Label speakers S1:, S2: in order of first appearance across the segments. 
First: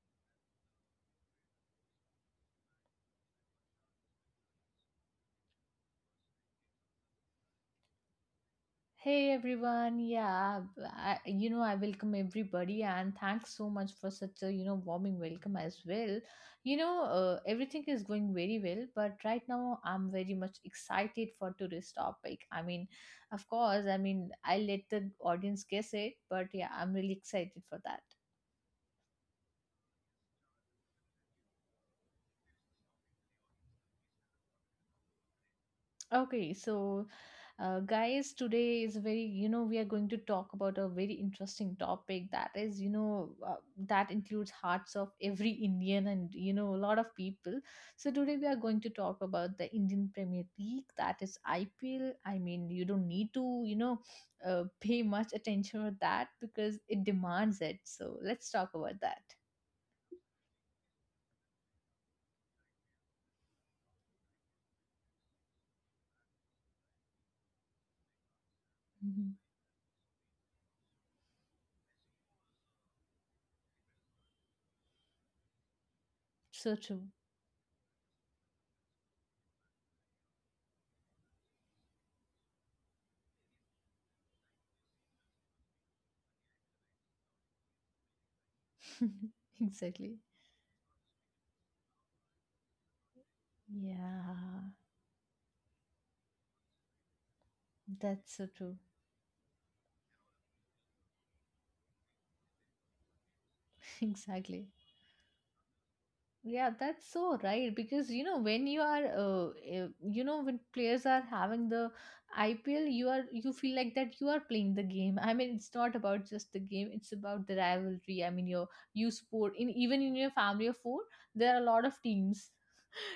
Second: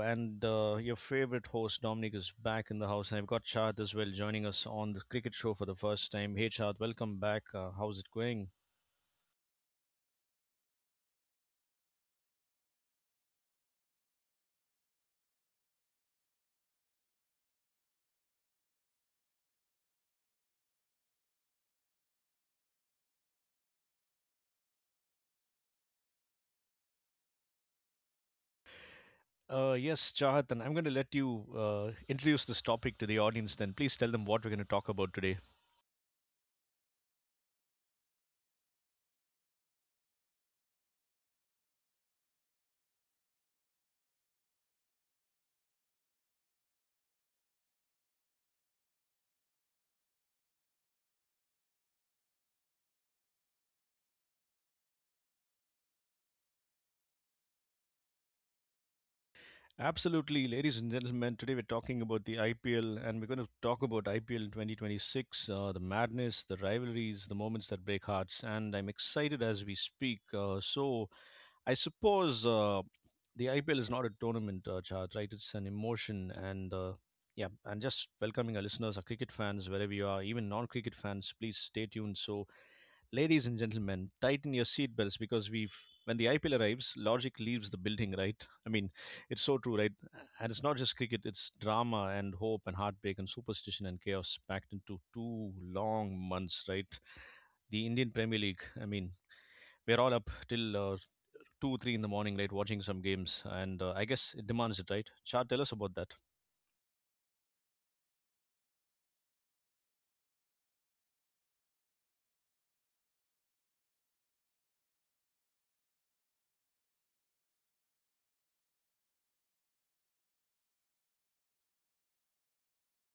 S1: And Your favorite host, Dominic, is back in the house. And I've got Chad as well joining us on the Cricket Show for the first time. Hey, Chad, welcome back. How's it going?
S2: Hey everyone, yeah, I welcome everybody and thanks so much for such a warming welcome as well. Everything is going very well, but right now I'm very much excited for today's topic. I mean, of course, I mean, I'll let the audience guess it, but yeah, I'm really excited for that.
S1: Yes, Chahat, and I'm going to let you introduce this topic to the audience then. Please tell them what we're going to talk about today.
S2: Okay, so guys, today is very, we are going to talk about a very interesting topic that is, that includes hearts of every Indian and, a lot of people. So, today we are going to talk about the Indian Premier League, that is IPL. I mean, you don't need to, pay much attention to that because it demands it. So, let's talk about that.
S1: Absolutely, ladies and gentlemen. Today we're talking about the IPL, and we're going to talk about IPL in 2026, the madness, the rivalries, the moments that break hearts, and I'm
S2: Hmm.
S1: excited as we speak. So I suppose the IPL is not a tournament, Chad, right? It's an emotion, and
S2: So true.
S1: yeah, and just welcoming our listeners, our cricket fans, wherever you are, even non-cricket fans, please stay tuned. Ladies and gentlemen, tighten your seatbelts because we've when the IPL arrives, logic leaves the building, right? I mean, it's so true, right?
S2: Exactly.
S1: And it's not just cricket, it's drama and hope and heartbreak and superstition and chaos
S2: Yeah,
S1: packed into two long months, right? The Indian
S2: that's
S1: Premier
S2: so
S1: League,
S2: true.
S1: I mean, we're all up till 2, 3 in the morning, right, watching some games. And I guess it
S2: Exactly.
S1: demands it, right? Char, tell us about that.
S2: Yeah, that's so right because when you are you know when players are having the IPL, you feel like that you are playing the game. I mean, it's not about just the game, it's about the rivalry. I mean, you support in, even in your family of four, there are a lot of teams,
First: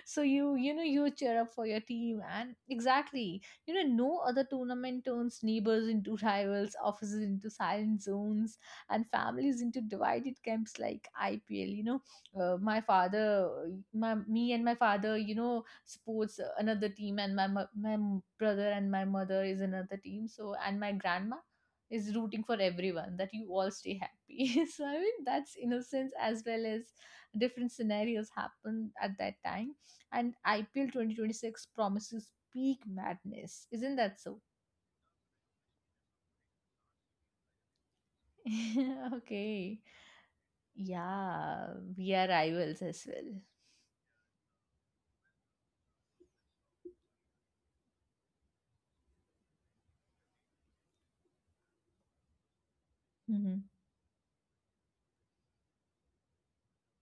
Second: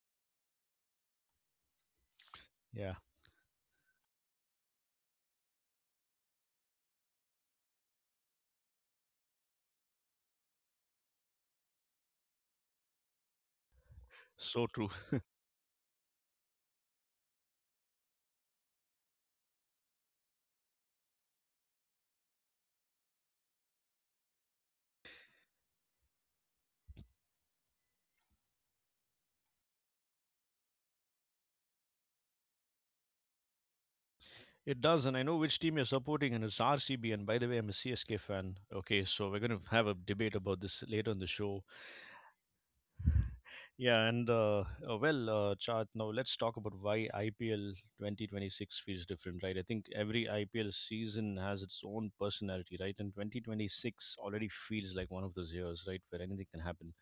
S2: so you cheer up for your team and
S1: Yeah,
S2: exactly. No other tournament turns neighbors into rivals, offices into silent zones, and families into divided camps like IPL. My father, my me and
S1: so
S2: my
S1: true.
S2: father supports another team, and my brother and my mother is another team. So and my grandma is rooting for everyone that you all stay happy. So, I mean, that's innocence as well as different scenarios happen at that time, and IPL 2026 promises peak madness. Isn't that so?
S1: It does, and I know which team you're supporting, and it's RCB. And by the way, I'm a CSK fan. Okay, so we're going to
S2: Okay.
S1: have a debate about this later on the show.
S2: Yeah, we are rivals as well.
S1: Yeah, and uh, Chart, now let's talk about why IPL 2026 feels different, right? I think every IPL season has its own personality, right? And
S2: Mm-hmm.
S1: 2026 already feels like one of those years, right, where anything can happen.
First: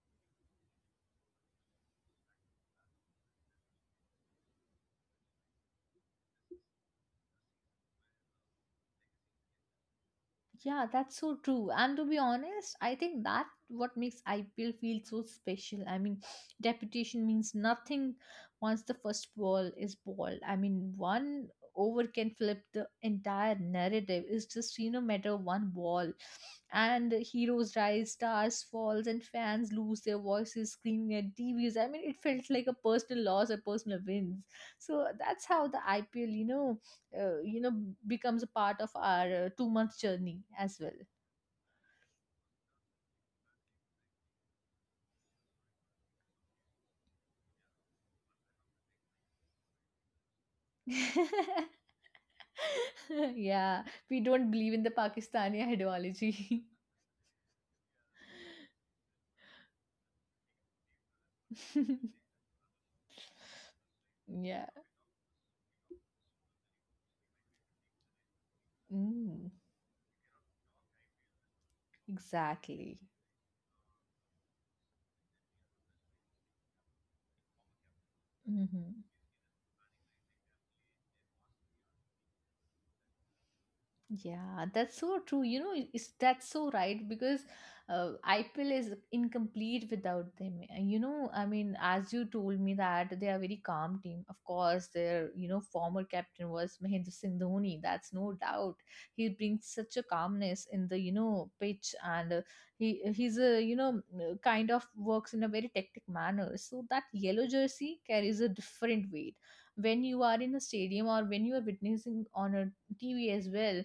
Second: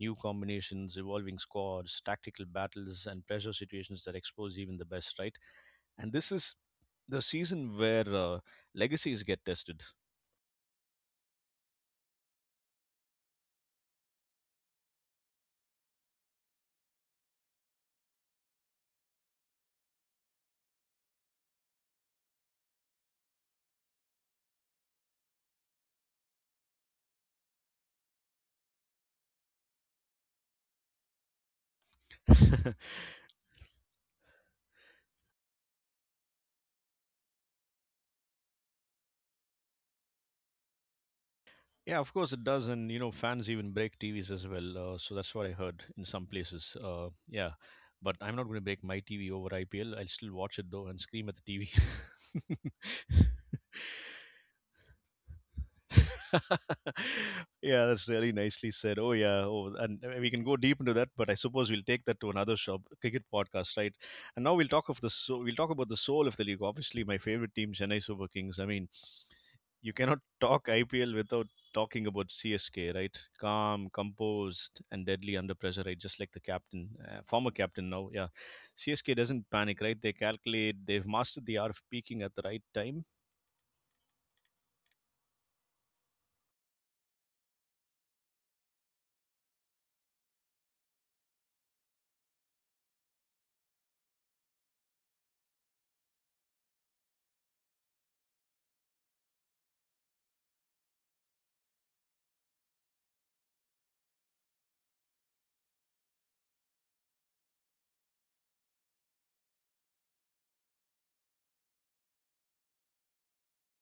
S1: New combinations, evolving squads, tactical battles, and pressure situations that expose even the best, right? And this is the season where legacies get tested.
S2: Yeah, that's so true. And to be honest, I think that what makes IPL feel so special. I mean, reputation means nothing once the first ball is balled. I mean, one over can flip the entire narrative. It's just matter of one ball, and heroes rise, stars falls, and fans lose their voices screaming at TVs. I mean, it felt like a personal loss or personal wins. So that's how the IPLuh, you know becomes a part of our 2 month journey as well.
S1: yeah, of course it does, and you know fans even break TVs as well. So that's what I heard in some places. Yeah, but I'm not going to break my TV over IPL. I'll still watch it though and scream at the TV.
S2: Yeah, we don't believe in the Pakistani ideology.
S1: yeah, that's really nicely said. Oh yeah, oh, and we can go deep into that, but I suppose we'll take that to another shop, cricket podcast, right? And now
S2: Yeah.
S1: we'll talk of the so we'll talk about the soul of the league. Obviously, my favorite team, Chennai Super Kings. I mean,
S2: mm,
S1: you cannot talk IPL without talking about CSK,
S2: exactly.
S1: right? Calm, composed, and deadly under pressure, right? Just like the captain, former captain now, yeah.
S2: Hmm.
S1: CSK doesn't panic, right? They calculate. They've mastered the art of peaking at the right time.
S2: Yeah, that's so true. That's so right because IPL is incomplete without them. And I mean, as you told me that they are very calm team. Of course, their former captain was Mahendra Singh Dhoni. That's no doubt. He brings such a calmness in the pitch, and he's a kind of works in a very tactic manner. So that yellow jersey carries a different weight when you are in a stadium or when you are witnessing on a TV as well.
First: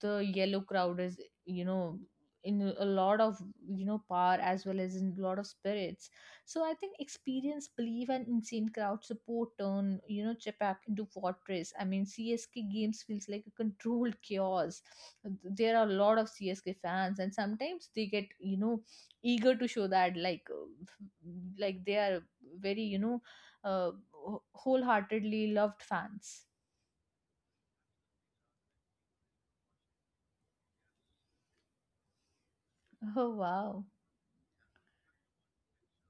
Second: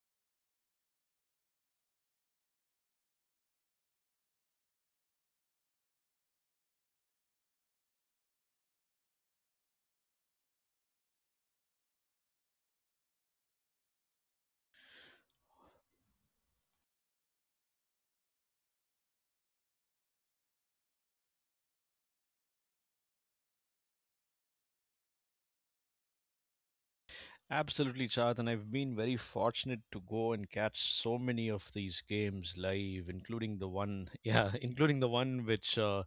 S2: The yellow crowd is you know in a lot of power as well as in a lot of spirits. So I think experience, belief and insane crowd support turn Chepak into fortress. I mean, CSK games feels like a controlled chaos. There are a lot of CSK fans and sometimes they get eager to show that like they are very uh, wholeheartedly loved fans.
S1: Absolutely, Chad, and I've been very fortunate to go and catch so many of these games live,
S2: Oh
S1: including the
S2: wow.
S1: one, yeah, including the one which, uh,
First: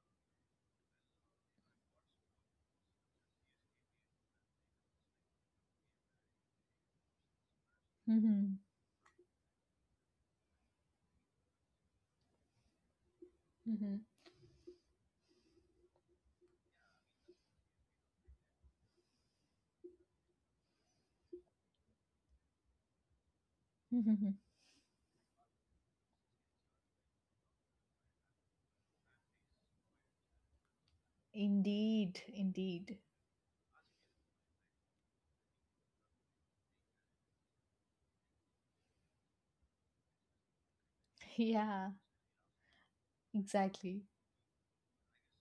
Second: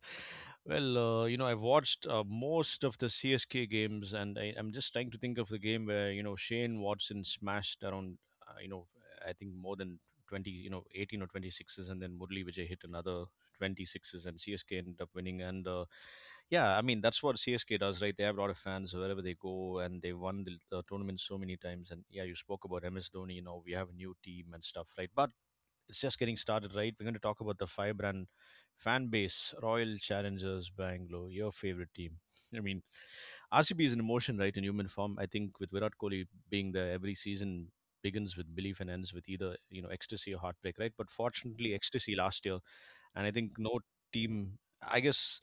S1: well, uh, you know, I've watched most of the CSK games, and I'm just trying to think of the game where you know Shane Watson smashed around,
S2: Hmm.
S1: you know, I think more than 20, you know, 18 or 20 sixes, and then Murli Vijay hit another 20 sixes, and CSK ended up winning, and yeah, I mean that's what CSK does, right? They have a lot of fans wherever they go, and they won the tournament so many times. And yeah, you spoke about MS Dhoni. You know, we have a new
S2: Hmm.
S1: team and stuff, right? But it's just getting started, right? We're going to talk about the five brand fan base, Royal Challengers Bangalore, your favorite team.
S2: Indeed,
S1: I mean,
S2: indeed.
S1: RCB is an emotion, right, in human form. I think with Virat Kohli being there, every season begins with belief and ends with either you know ecstasy or heartbreak, right? But fortunately,
S2: Yeah,
S1: ecstasy last year. And I think
S2: exactly.
S1: team, I guess,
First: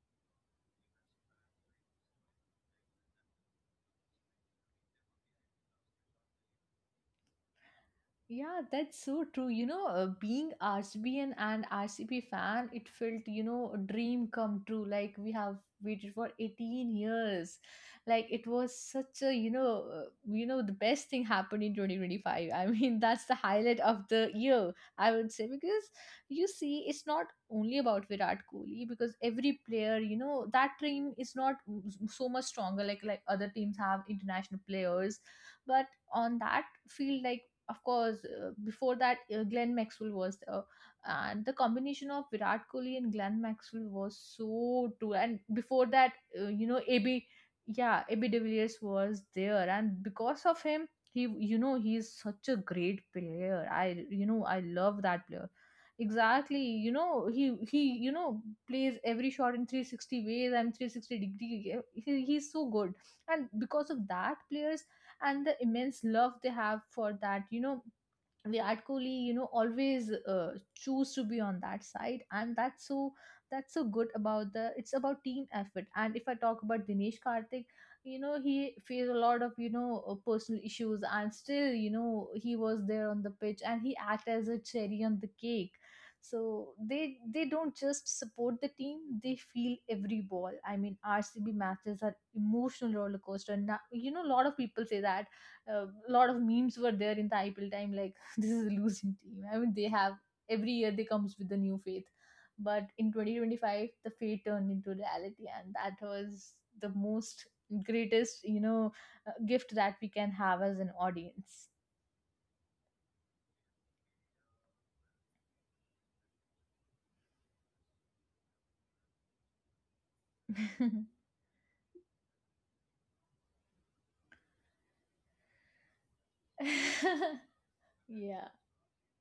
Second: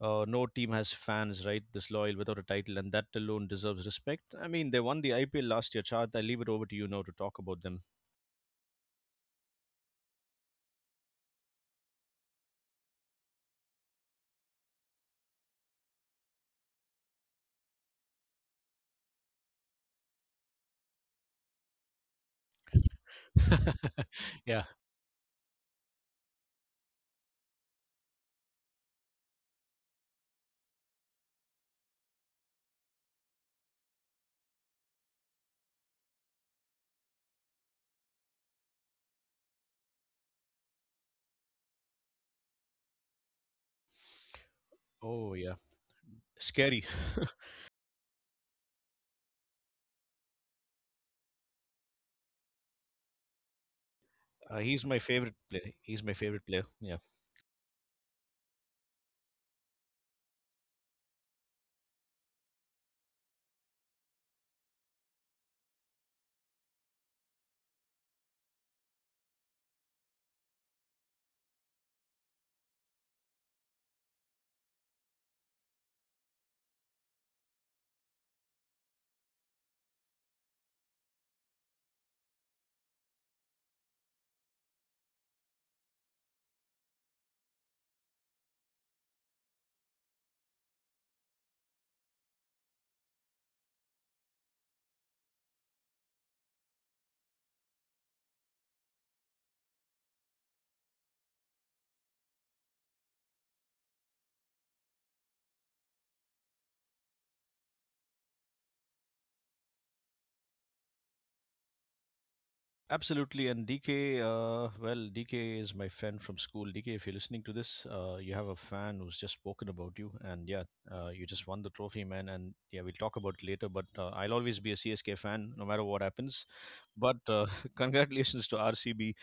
S1: no team has fans right this loyal without a title, and that alone deserves respect. I mean, they won the IPL last year. Chart, I leave it over to you now to talk about them.
S2: Yeah, that's so true. Being RCBN and RCB fan, it felt a dream come true. Like we have waited for 18 years. Like it was such a the best thing happened in 2025. I mean, that's the highlight of the
S1: yeah.
S2: year, I would say, because you see, it's not only about Virat Kohli because every player that team is not so much stronger, like other teams have international players, but on that field, like of course, before that, Glenn Maxwell was there. And the combination of Virat Kohli and Glenn Maxwell was so true.
S1: Oh
S2: And
S1: yeah.
S2: before that,
S1: Scary.
S2: AB, yeah, AB de Villiers was there. And because of him, he is such a great player. I, you know,
S1: Uh,
S2: I
S1: he's my
S2: love that
S1: favorite
S2: player.
S1: player. He's my favorite
S2: Exactly,
S1: player. Yeah.
S2: he plays every shot in 360 ways and 360 degree. He's so good. And because of that, players and the immense love they have for that Virat Kohli, always choose to be on that side, and that's so good about the. It's about team effort, and if I talk about Dinesh Karthik, he faced a lot of personal issues, and still, he was there on the pitch, and he act as a cherry on the cake. So they don't just support the team; they feel every ball. I mean, RCB matches are emotional roller coaster. Now, a lot of people say that a lot of memes were there in the IPL time, like this is a losing team. I mean, they have every year they comes with the new faith, but in 2025 the faith turned into reality, and that was the most greatest gift that we can have as an audience.
S1: Absolutely, and DK, DK is my friend from school. DK, if you're listening to this, you have a fan who's just spoken about you, and yeah, you just won the trophy, man. And yeah, we'll talk about it later, but I'll always be a CSK fan no matter what happens. But congratulations
S2: Yeah,
S1: to RCB.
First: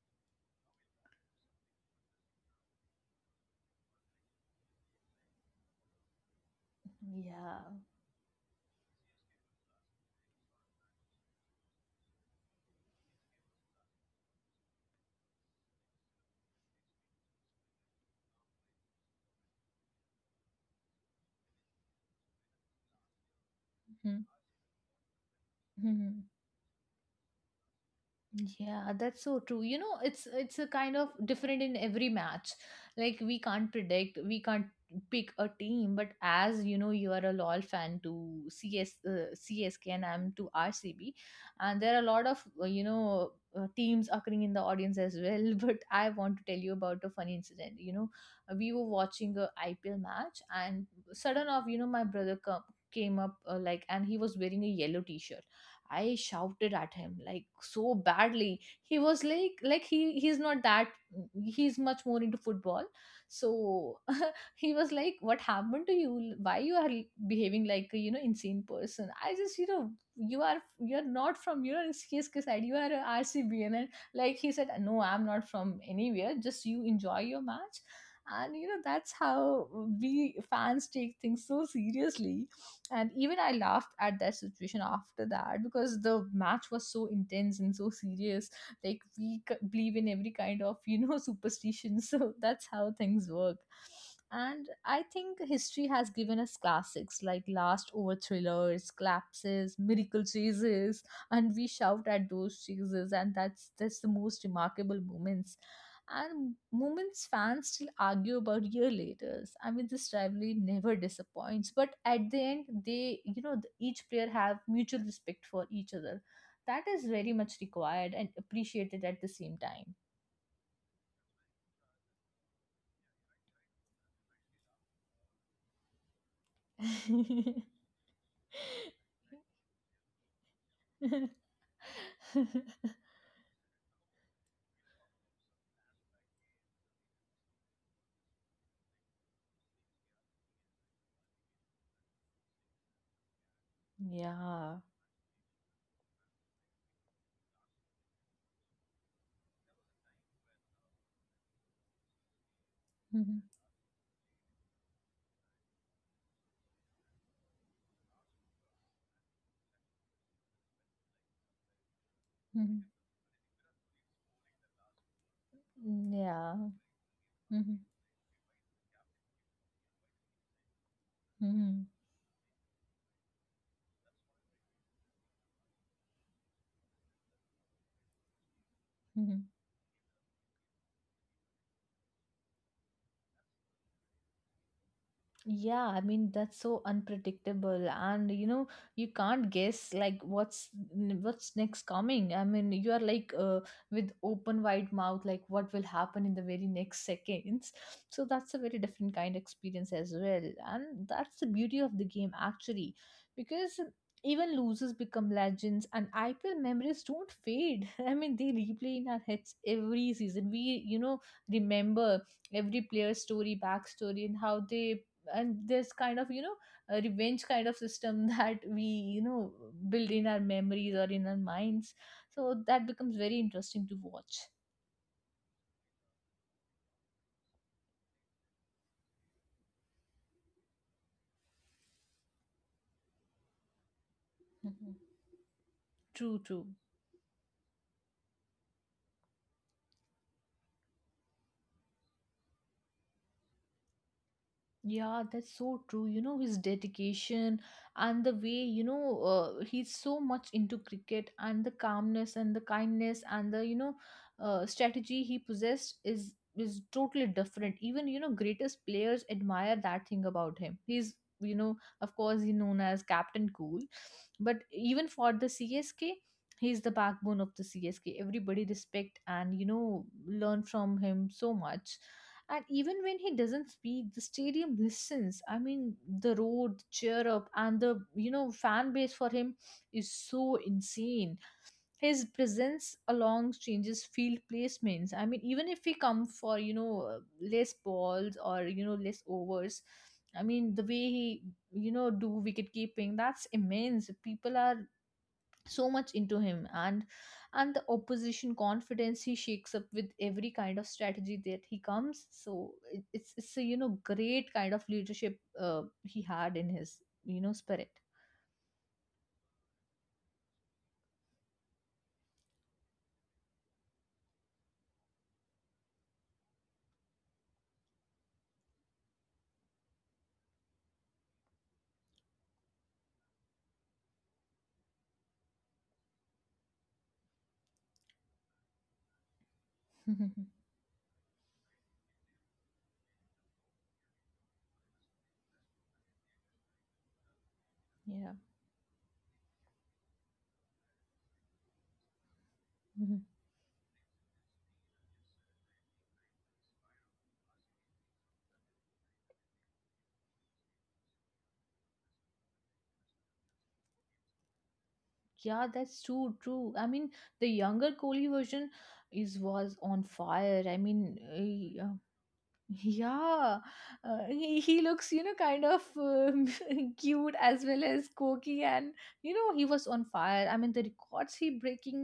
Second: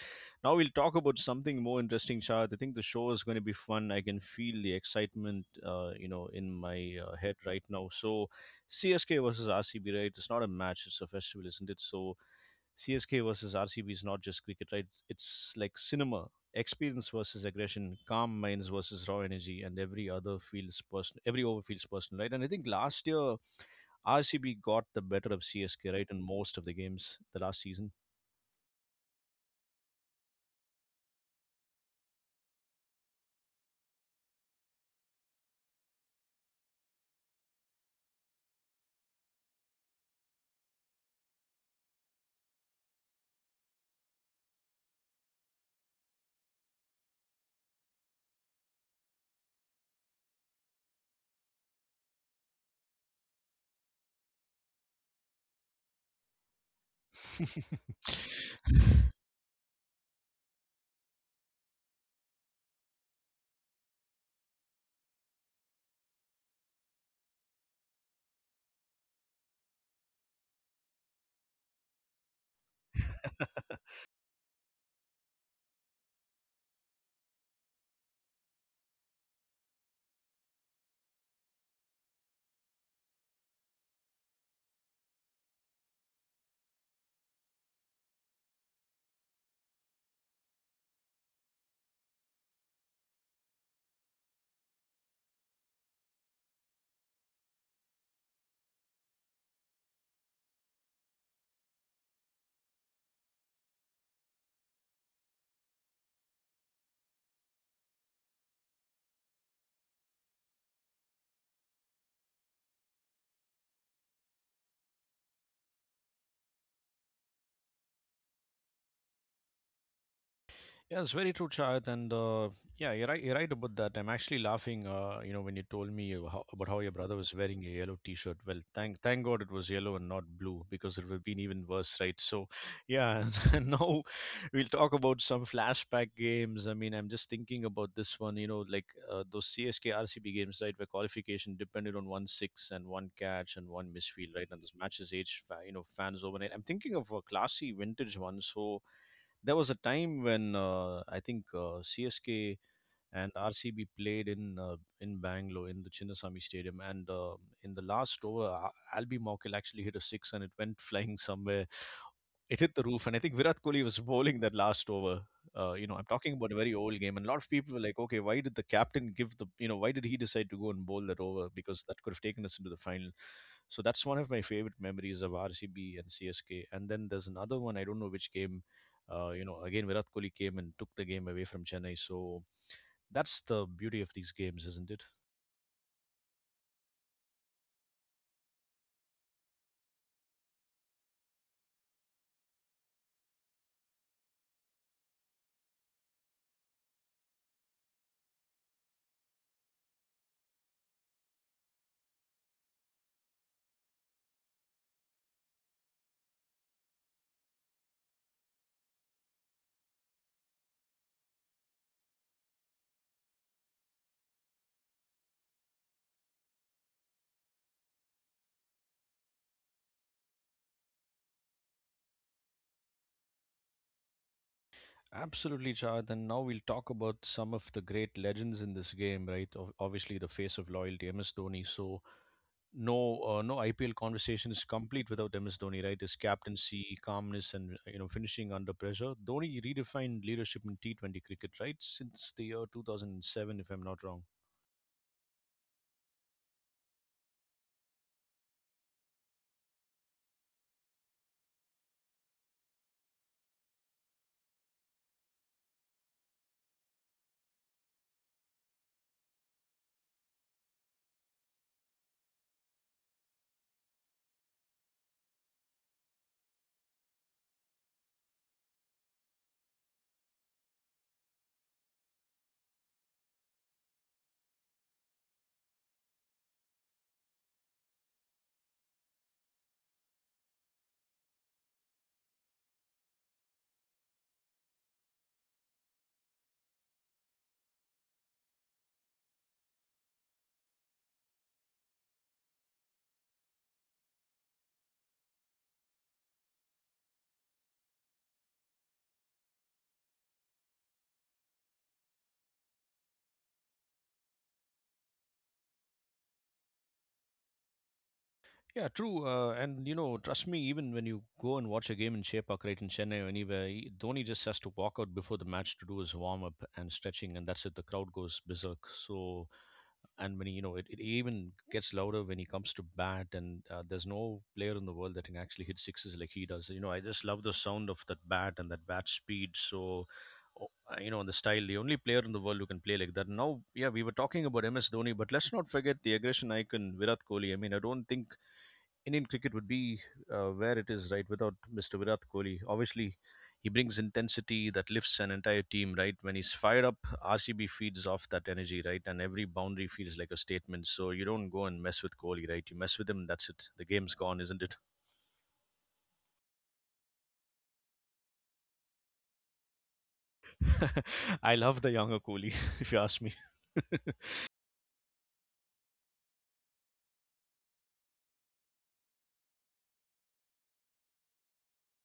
S1: Now we'll talk about something more interesting, Shahad. I think the show is going to be fun. I can feel the excitement, in my head
S2: yeah.
S1: right now. So, CSK versus RCB, right? It's not a match; it's a festival, isn't it? So CSK versus RCB is not just cricket, right? It's like cinema, experience versus aggression, calm minds versus raw energy, and every over feels personal, right? And I think last year
S2: Mhm.
S1: RCB got the better of CSK, right, in
S2: Mhm.
S1: most of the games the last season.
S2: Yeah, that's so true. It's a kind of different in every match. Like we can't predict, we can't pick a team, but as you know, you are a LOL fan to CS CSK and I'm to RCB, and there are a lot of teams occurring in the audience as well. But I want to tell you about a funny incident. We were watching a IPL match, and sudden off, my brother came up like, and he was wearing a yellow T-shirt. I shouted at him like so badly. He was like he's not that. He's much more into football. So he was like what happened to you, why you are behaving like a insane person. I just, you're not from your CSK side, you are a RCBN. And then, like he said no, I'm not from anywhere, just you enjoy your match. And that's how we fans take things so seriously. And even I laughed at that situation after that because the match was so intense and so serious. Like we believe in every kind of superstition. So that's how things work. And I think history has given us classics like last over thrillers, collapses, miracle chases, and we shout at those chases, and that's the most remarkable moments. And moments fans still argue about year later. I mean, this rivalry never disappoints. But at the end, they you know the- each player have mutual respect for each other. That is very much required and appreciated at the same time.
S1: Yeah, it's very true, Chad. You're right. You're right about that. I'm actually laughing. You know, when you told me you- how, About how your brother was wearing a yellow T-shirt. Well, thank God it was yellow and not blue because it would have been even worse, right? So, yeah. And now we'll talk about some flashback games. I mean, I'm just thinking about this one. Those CSK RCB games, right, where qualification depended on 1 six and one catch and one misfield, right? And this
S2: Yeah.
S1: matches age, fa- you know, fans overnight. I'm thinking of a classy vintage one. So, there was a time when I think CSK and
S2: Mhm.
S1: RCB played in Bangalore in the Chinnaswamy Stadium, and in the last over, Albi Morkel actually hit a six, and it went flying somewhere. It hit the
S2: Mhm.
S1: roof. And I think Virat Kohli was bowling that last over. You know, I'm talking about a
S2: Yeah.
S1: very old game, and a lot of people were
S2: Mhm.
S1: like, okay, why did the captain give the, you know, why did he decide to go and bowl that over? Because
S2: Mhm.
S1: that could have taken us into the final. So that's one of my favorite memories of RCB and CSK. And then there's another one, I don't know which game, you
S2: Mhm.
S1: know, again, Virat Kohli came and took the game away from Chennai. So that's the beauty of these games, isn't it?
S2: Yeah, I mean that's so unpredictable and you can't guess like what's next coming. I mean you are like with open wide mouth like what will happen in the very next seconds. So that's a very different kind of experience as well, and that's the beauty of the game actually because even losers become legends and IPL memories don't fade. I mean they replay in our heads every season. We remember every player's story, backstory, and how they, and this kind of a revenge kind of system, that we you know build in our memories or in our minds, so that becomes very interesting to watch.
S1: Absolutely, Chad. And now we'll talk about some of the great legends in this game, right? Obviously, the face of loyalty, MS Dhoni. So no IPL conversation is
S2: Mhm.
S1: complete without MS Dhoni, right? His
S2: True, true.
S1: captaincy, calmness, and you know finishing under pressure. Dhoni redefined leadership in T20 cricket, right? Since the year 2007, if I'm not wrong.
S2: Yeah, that's so true. His dedication and the way, he's so much into cricket and the calmness and the kindness and the, strategy he possessed is totally different. Even, greatest players admire that thing about him. He's, you know, of course, he's known as Captain Cool, but even for the CSK, he's the backbone of the CSK. Everybody respect and, learn from him so much. And even when he doesn't speak, the stadium listens. I mean, the road, the cheer up, and the fan base for him is so insane. His presence along changes field placements. I mean, even if we come for less balls or less overs, I mean the way he do wicket keeping, that's immense. People are so much into him, and the opposition confidence he shakes up with every kind of strategy that he comes. So it's a great kind of leadership he had in his spirit.
S1: Yeah, true. And you know, trust me, even when you go and watch a game in Chepauk, right in Chennai or anywhere, Dhoni just has to walk out before the match to do his warm up and stretching, and that's it. The crowd goes berserk. So, and when he, you know, it even gets louder when he comes to bat, and there's no player in the world that can actually hit sixes like he does. You know, I just love the sound of that bat and that bat speed. You know, and the style, the only player in the world who can play like that. Now, yeah, we were talking about MS Dhoni, but let's not forget the aggression icon Virat Kohli. I mean, I don't
S2: Yeah.
S1: think Indian cricket would be where it is, right, without Mr. Virat Kohli. Obviously,
S2: Mhm.
S1: he brings intensity that lifts an entire team, right? When he's fired up, RCB feeds off that energy, right? And every boundary feels like a statement. So you don't go and mess with Kohli, right? You mess with him, that's it. The game's gone, isn't it?
S2: Yeah, that's true, true. I mean, the younger Kohli version is was on fire. I mean,
S1: I love
S2: eh,
S1: the younger Kohli, if you ask me.
S2: yeah, he looks, you know, kind of cute as well as quirky. And you know, he was on fire. I mean, the records he breaking,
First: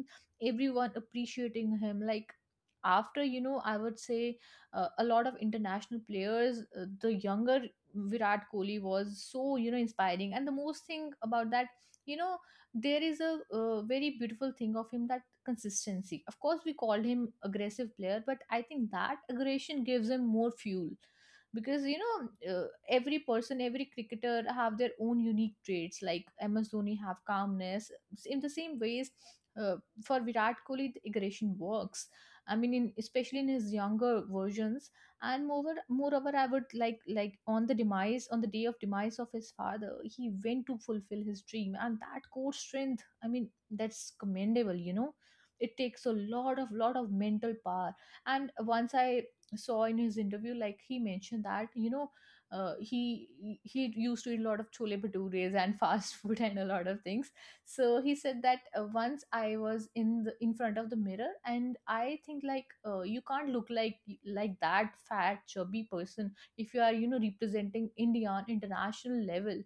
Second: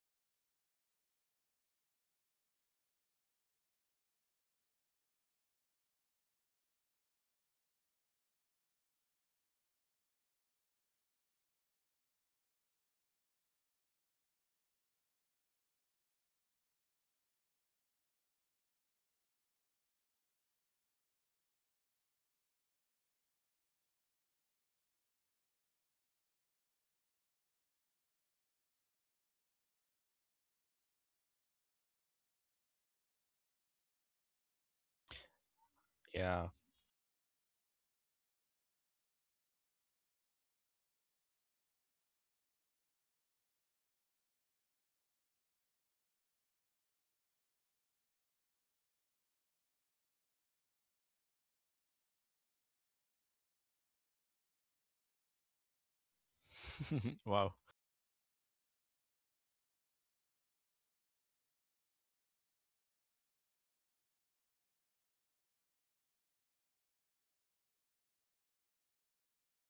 S2: everyone appreciating him. Like after, you know, I would say a lot of international players, the younger Virat Kohli was so, you know, inspiring. And the most thing about that, you know, there is a very beautiful thing of him, that consistency. Of course, we called him aggressive player, but I think that aggression gives him more fuel. Because you know, every person, every cricketer have their own unique traits. Like MS Dhoni have calmness, in the same ways uh, for Virat Kohli the aggression works. I mean in, especially in his younger versions. And moreover I
S1: Yeah.
S2: would like on the demise, on the day of demise of his father, he went to fulfill his dream, and that core strength, I mean that's commendable, you know. It takes a lot of, lot of mental power. And once I saw in his interview, like he mentioned that you know, he used to eat a lot of chole bhatures and fast food and a lot of things.
S1: wow.
S2: So he said that once I was in the, in front of the mirror, and I think like you can't look like that fat chubby person if you are, you know, representing India on international level.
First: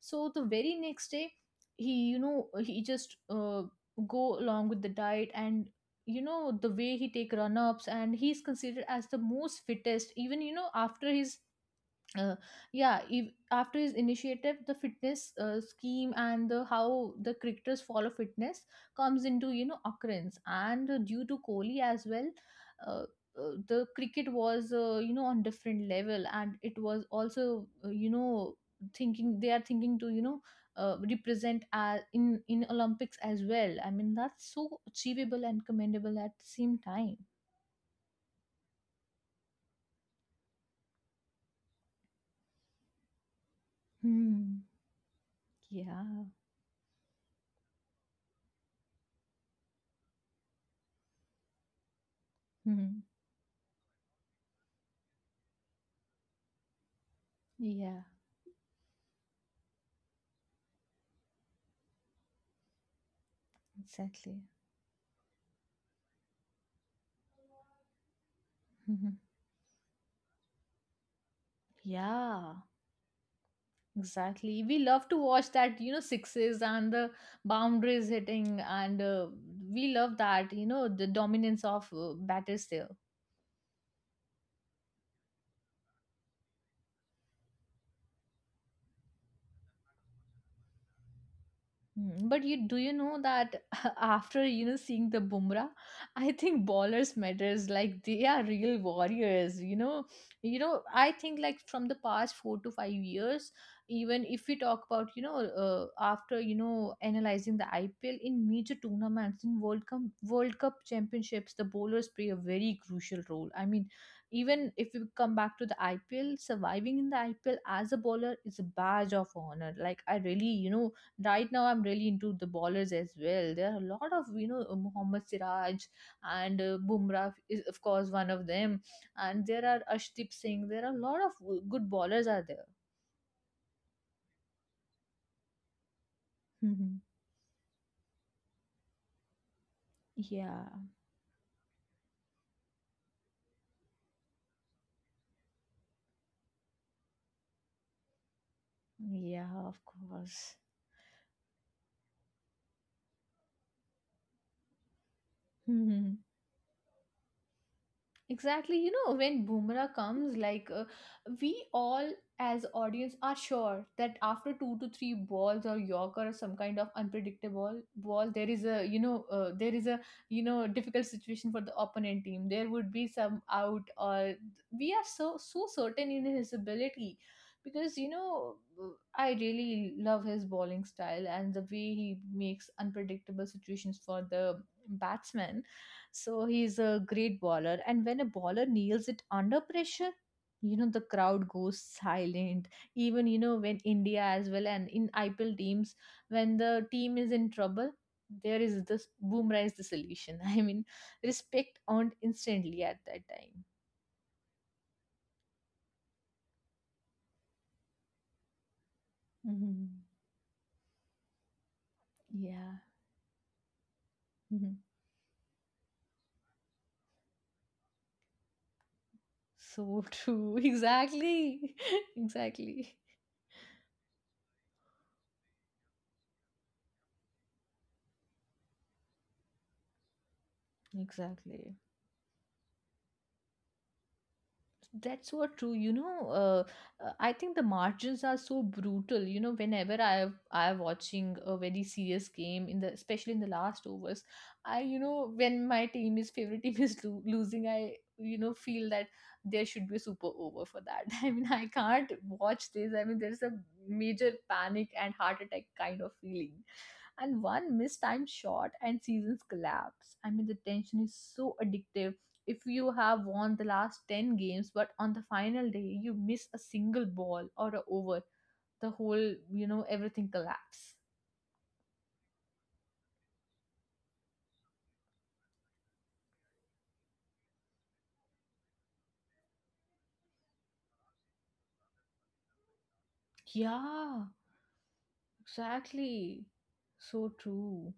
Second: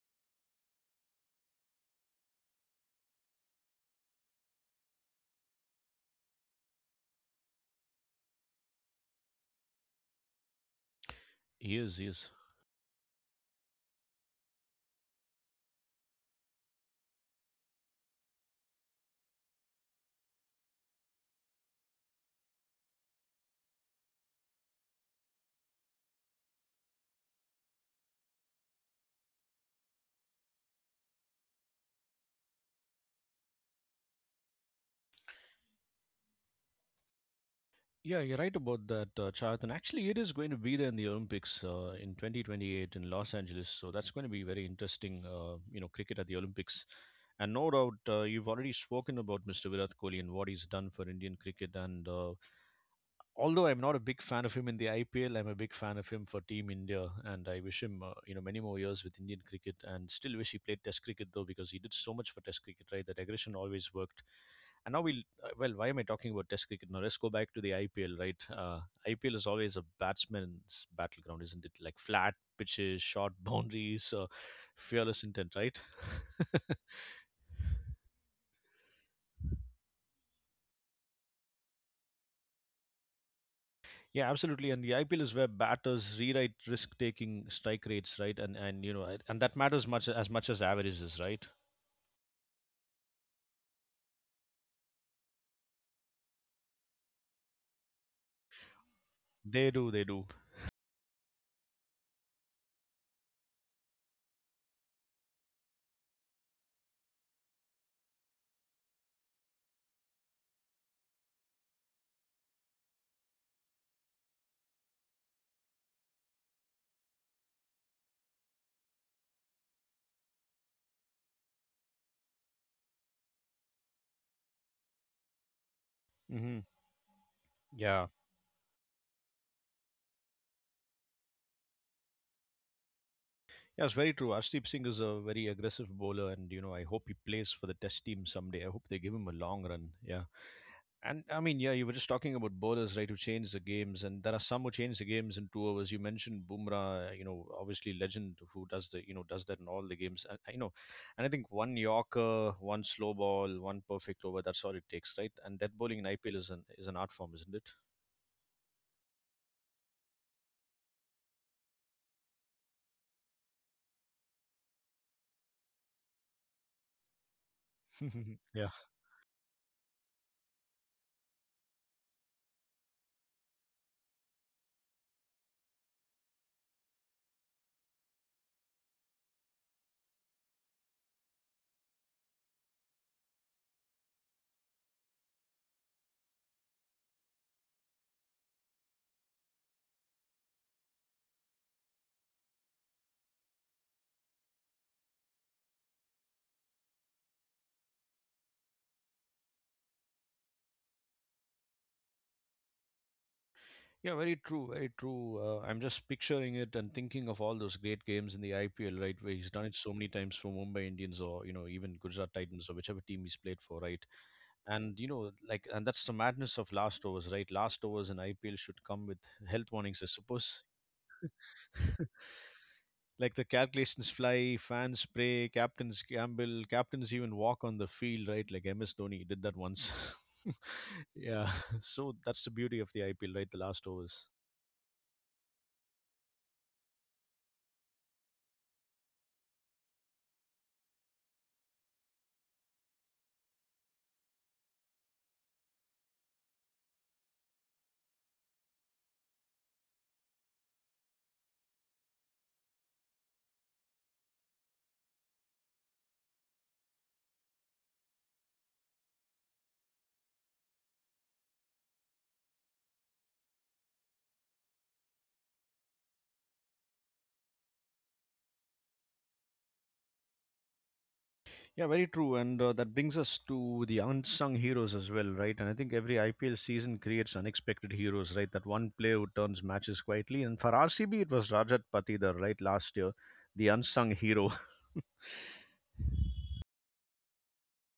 S2: So the very next day, he, you know, he just go along with the diet. And you know, the way he take run ups, and he's considered as the most fittest, even you know after his
S1: He is, he is.
S2: uh, yeah, after his initiative, the fitness scheme, and the how the cricketers follow fitness comes into, you know, occurrence, and due to Kohli as well. uh, the cricket was you know, on different level, and it was also you know, thinking they are thinking to, you know, represent as in Olympics as well. I mean that's so achievable and commendable at the same time.
S1: Yeah, you're right about that, Chad. And actually, it is going to be there in the Olympics in 2028 in Los Angeles. So that's going to be
S2: Hmm.
S1: very interesting,
S2: Yeah.
S1: cricket at the Olympics. And no doubt, you've already spoken about Mr. Virat Kohli and what he's done for Indian cricket. And
S2: Hmm.
S1: although I'm not a big fan of him in the IPL, I'm a big fan of him for Team India, and I wish
S2: Yeah,
S1: him many more years with Indian cricket. And still wish he played Test cricket though, because he did so much for Test cricket. Right, that aggression always worked.
S2: exactly.
S1: And now we'll well, why am I talking about Test cricket now? Let's go back to the IPL. Right, IPL is always a batsman's battleground, isn't it? Like flat
S2: Yeah,
S1: pitches, short boundaries,
S2: exactly. We love to
S1: fearless
S2: watch
S1: intent.
S2: that,
S1: Right.
S2: you know, sixes and the boundaries hitting, and we love that, you know, the dominance of batters there.
S1: Yeah, absolutely. And the IPL is where batters rewrite risk-taking strike rates, right? And you know, and that matters much as averages, right?
S2: Mm, but you do, you know that after you know seeing the Bumrah, I think ballers matters, like they are real warriors.
S1: They
S2: You
S1: do,
S2: know,
S1: they do.
S2: you know. I think like from the past 4 to 5 years, even if we talk about, you know, uh, after you know analyzing the IPL in major tournaments in World Cup championships, the bowlers play a very crucial role. I mean, even if we come back to the IPL, surviving in the IPL as a bowler is a badge of honor. Like I really, you know, right now I'm really into the ballers as well. There are a lot of, you know, Mohammad Siraj and
S1: Hmm.
S2: Bumrah is of course
S1: Yeah,
S2: one of them. And there are Ashdeep Singh, there are a lot of good ballers are there.
S1: yeah, it's very true. Arshdeep Singh is a very aggressive bowler, and you know, I hope he plays for the Test team someday. I hope they give him a long run. Yeah.
S2: Yeah.
S1: And I mean, yeah, you were just talking about bowlers, right, who change the games, and there are some who change the games in two overs. You mentioned Bumrah, you know, obviously legend who does the, you know, does that
S2: Yeah,
S1: in
S2: of
S1: all the games. I,
S2: course.
S1: I know, and I think one Yorker, one slow ball, one perfect over. That's all it takes, right? And that bowling in IPL is an art form, isn't
S2: Exactly, you know, when Boomerang comes, like we all as audience are sure that after two to three balls or Yorker or some kind of unpredictable ball,
S1: it?
S2: there is
S1: Yeah.
S2: a you know there is a you know difficult situation for the opponent team. There would be some out, or we are so certain in his ability, because you know I really love his bowling style and the way he makes unpredictable situations for the batsman. So he's a great bowler. And when a bowler nails it under pressure, you know, the crowd goes silent. Even, you know, when India as well, and in IPL teams, when the team is in trouble, there is this, Bumrah is the solution. I mean, respect earned instantly at that time.
S1: Yeah, very true, very true. I'm just picturing it and thinking of all those great games in the IPL, right, where he's done it so
S2: Mhm.
S1: many times for Mumbai Indians or you know even Gujarat Titans or
S2: Yeah.
S1: whichever team he's played for, right?
S2: Mhm.
S1: And like, and that's the madness of last overs, right? Last overs in IPL should come with health warnings,
S2: So
S1: I
S2: true.
S1: suppose.
S2: Exactly. Exactly.
S1: Like the calculations fly, fans pray, captains gamble, captains even walk on the field, right? Like MS Dhoni did that once. Yeah.
S2: Exactly.
S1: So that's the beauty of the IPL, right? The last overs.
S2: That's so true. You know, I think the margins are so brutal. You know, whenever I have, I am watching a very serious game in the, especially in the last overs, I you know when my team is favorite team is losing, I you know feel that there should be a super over for that. I mean, I can't watch this. I mean, there's a major panic and heart attack kind of feeling, and one mistimed shot and seasons collapse. I mean, the tension is so addictive. If you have won the last 10 games, but on the final day you miss a single ball or a over, the whole, you know, everything collapse.
S1: Yeah, very true. And that brings us to the unsung heroes as well, right? And I think every IPL season creates unexpected heroes, right? That one player who turns matches quietly. And for RCB, it was Rajat Patidar, right? Last year, the unsung
S2: Yeah.
S1: hero.
S2: Exactly. So true.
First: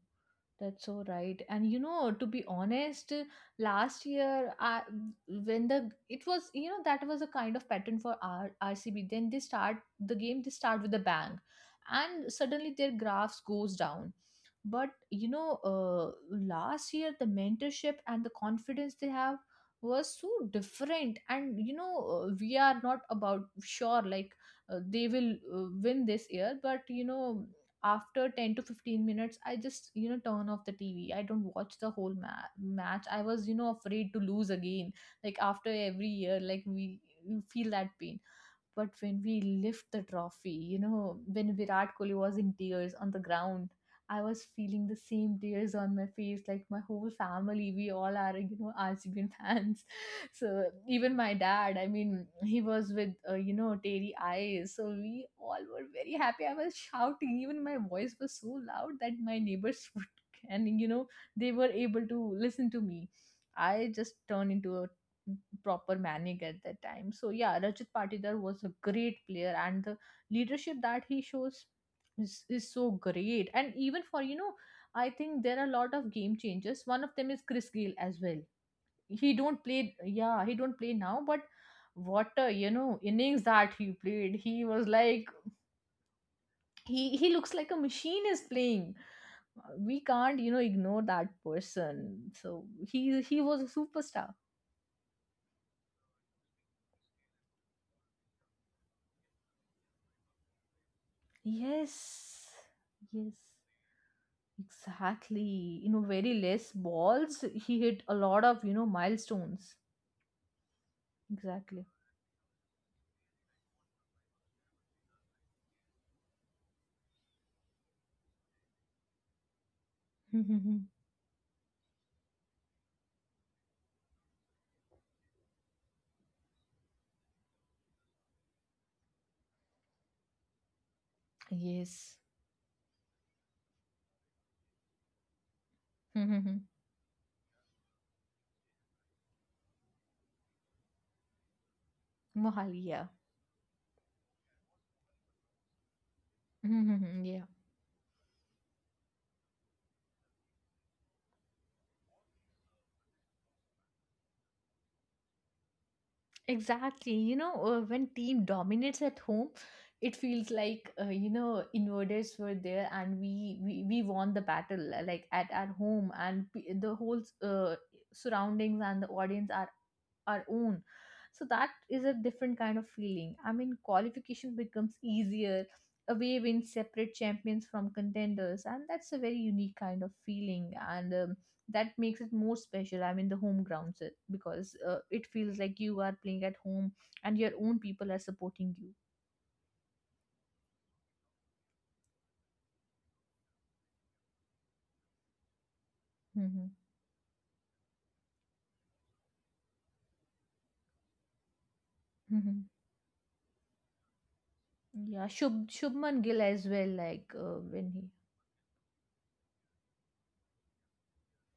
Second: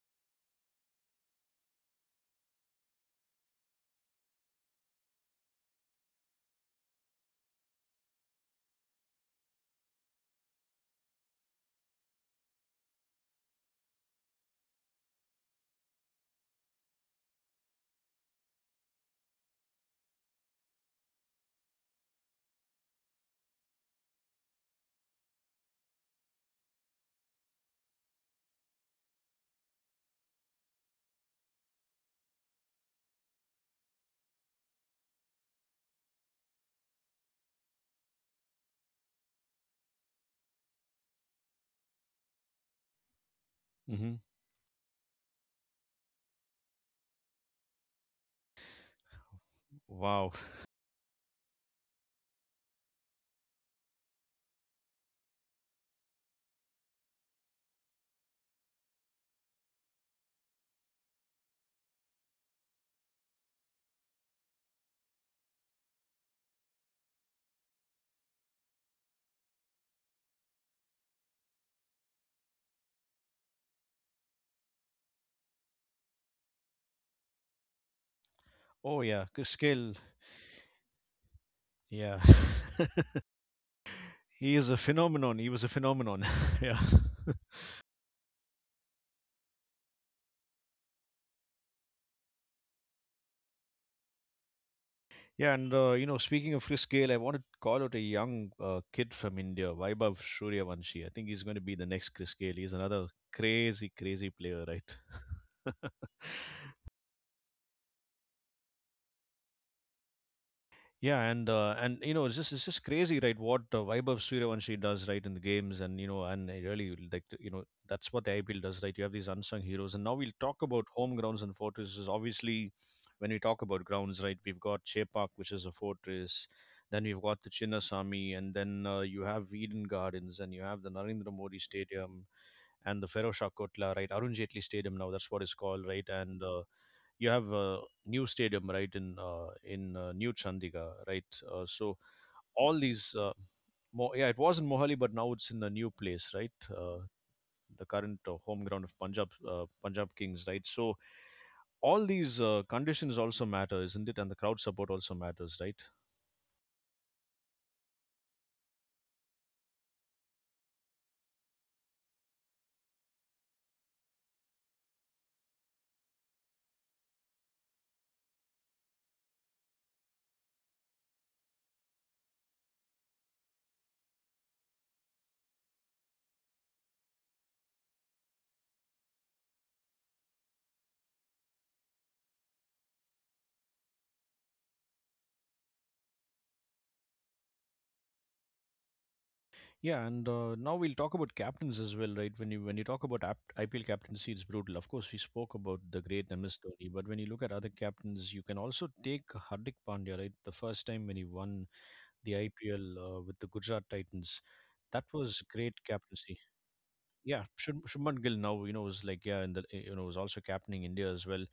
S2: That's so right. And you know, to be honest, last year, I, when the, it was, you know, that was a kind of pattern for RCB. Then they start the game. They start with a bang, and suddenly their graphs goes down. But you know, last year the mentorship and the confidence they have was so different. And you know, we are not about sure like they will win this year. But you know, after 10 to 15 minutes, I just you know turn off the TV, I don't watch the whole match. I was you know afraid to lose again. Like after every year, like we feel that pain. But when we lift the trophy, you know, when Virat Kohli was in tears on the ground,
S1: Hmm.
S2: I was feeling the same tears on my face. Like my whole family, we all are, you know, RCB fans.
S1: Wow.
S2: So even my dad, I mean, he was with, you know, teary eyes. So we all were very happy. I was shouting. Even my voice was so loud that my neighbors would, and, you know, they were able to listen to me. I just turned into a proper manic at that time. So yeah, Rajat Patidar was a great player, and the leadership that he shows is so great. And even for you know, I think there are a lot of game changers. One of them is Chris Gayle as well.
S1: Oh yeah,
S2: He don't
S1: Skill.
S2: play, yeah, he don't play now, but
S1: Yeah.
S2: what a you know innings that he played.
S1: He
S2: He
S1: is a
S2: was like,
S1: phenomenon. He was a phenomenon. Yeah.
S2: he looks like a machine is playing. We can't you know ignore that person. So he was a superstar.
S1: Yeah, and speaking of Chris Gale, I want to call out a young kid from India, Vaibhav Suryavanshi. I think he's going to be the next Chris
S2: Yes.
S1: Gale. He's another
S2: Yes.
S1: crazy, crazy player, right?
S2: Exactly. You know, very less balls, he hit a lot of, you know, milestones.
S1: Yeah, and uh,
S2: Exactly.
S1: and it's just crazy, right? What Vaibhav Suryavanshi does, right, in the games, and and I really would like to, that's what the IPL does, right? You have these unsung heroes, and now we'll talk about home grounds and fortresses. Obviously, when we talk about grounds, right, we've got Chepak, which is a fortress, then we've got the Chinnasamy, and then you have Eden Gardens, and you have the Narendra Modi
S2: Yes.
S1: Stadium and the Feroz Shah Kotla, right? Arun Jaitley Stadium now, that's what it's called, right? And you have a new stadium right in New Chandigarh, right? So
S2: Mohali,
S1: all
S2: yeah.
S1: these, yeah, it was in Mohali, but now it's in a new place, right? Uh,
S2: Yeah.
S1: the current home ground of Punjab Kings, right? So all these conditions also matter, isn't it? And the crowd support also matters, right?
S2: Exactly. You know, when team dominates at home, it feels like you know invaders were there, and we, we won the battle like at home, and the whole surroundings and the audience are our own. So that is a different kind of feeling. I mean qualification becomes easier. Away wins separate champions from contenders, and that's a very unique kind of feeling. And that makes it more special. I mean the home grounds it, because it feels like you are playing at home and your own people are supporting you.
S1: Yeah, and now we'll talk about captains as well, right? When you talk about IPL captaincy, it's brutal. Of course, we spoke about the great MS
S2: Hmm.
S1: Dhoni, but when you look at other captains, you can also take Hardik Pandya, right? The first time when he won the
S2: Hmm.
S1: IPL with the Gujarat Titans. That
S2: Yeah,
S1: was great
S2: Shubman Gill
S1: captaincy.
S2: as well, like
S1: Yeah,
S2: when he.
S1: Shubman Gill now, was like, yeah. And the eh, you know was also captaining India as well.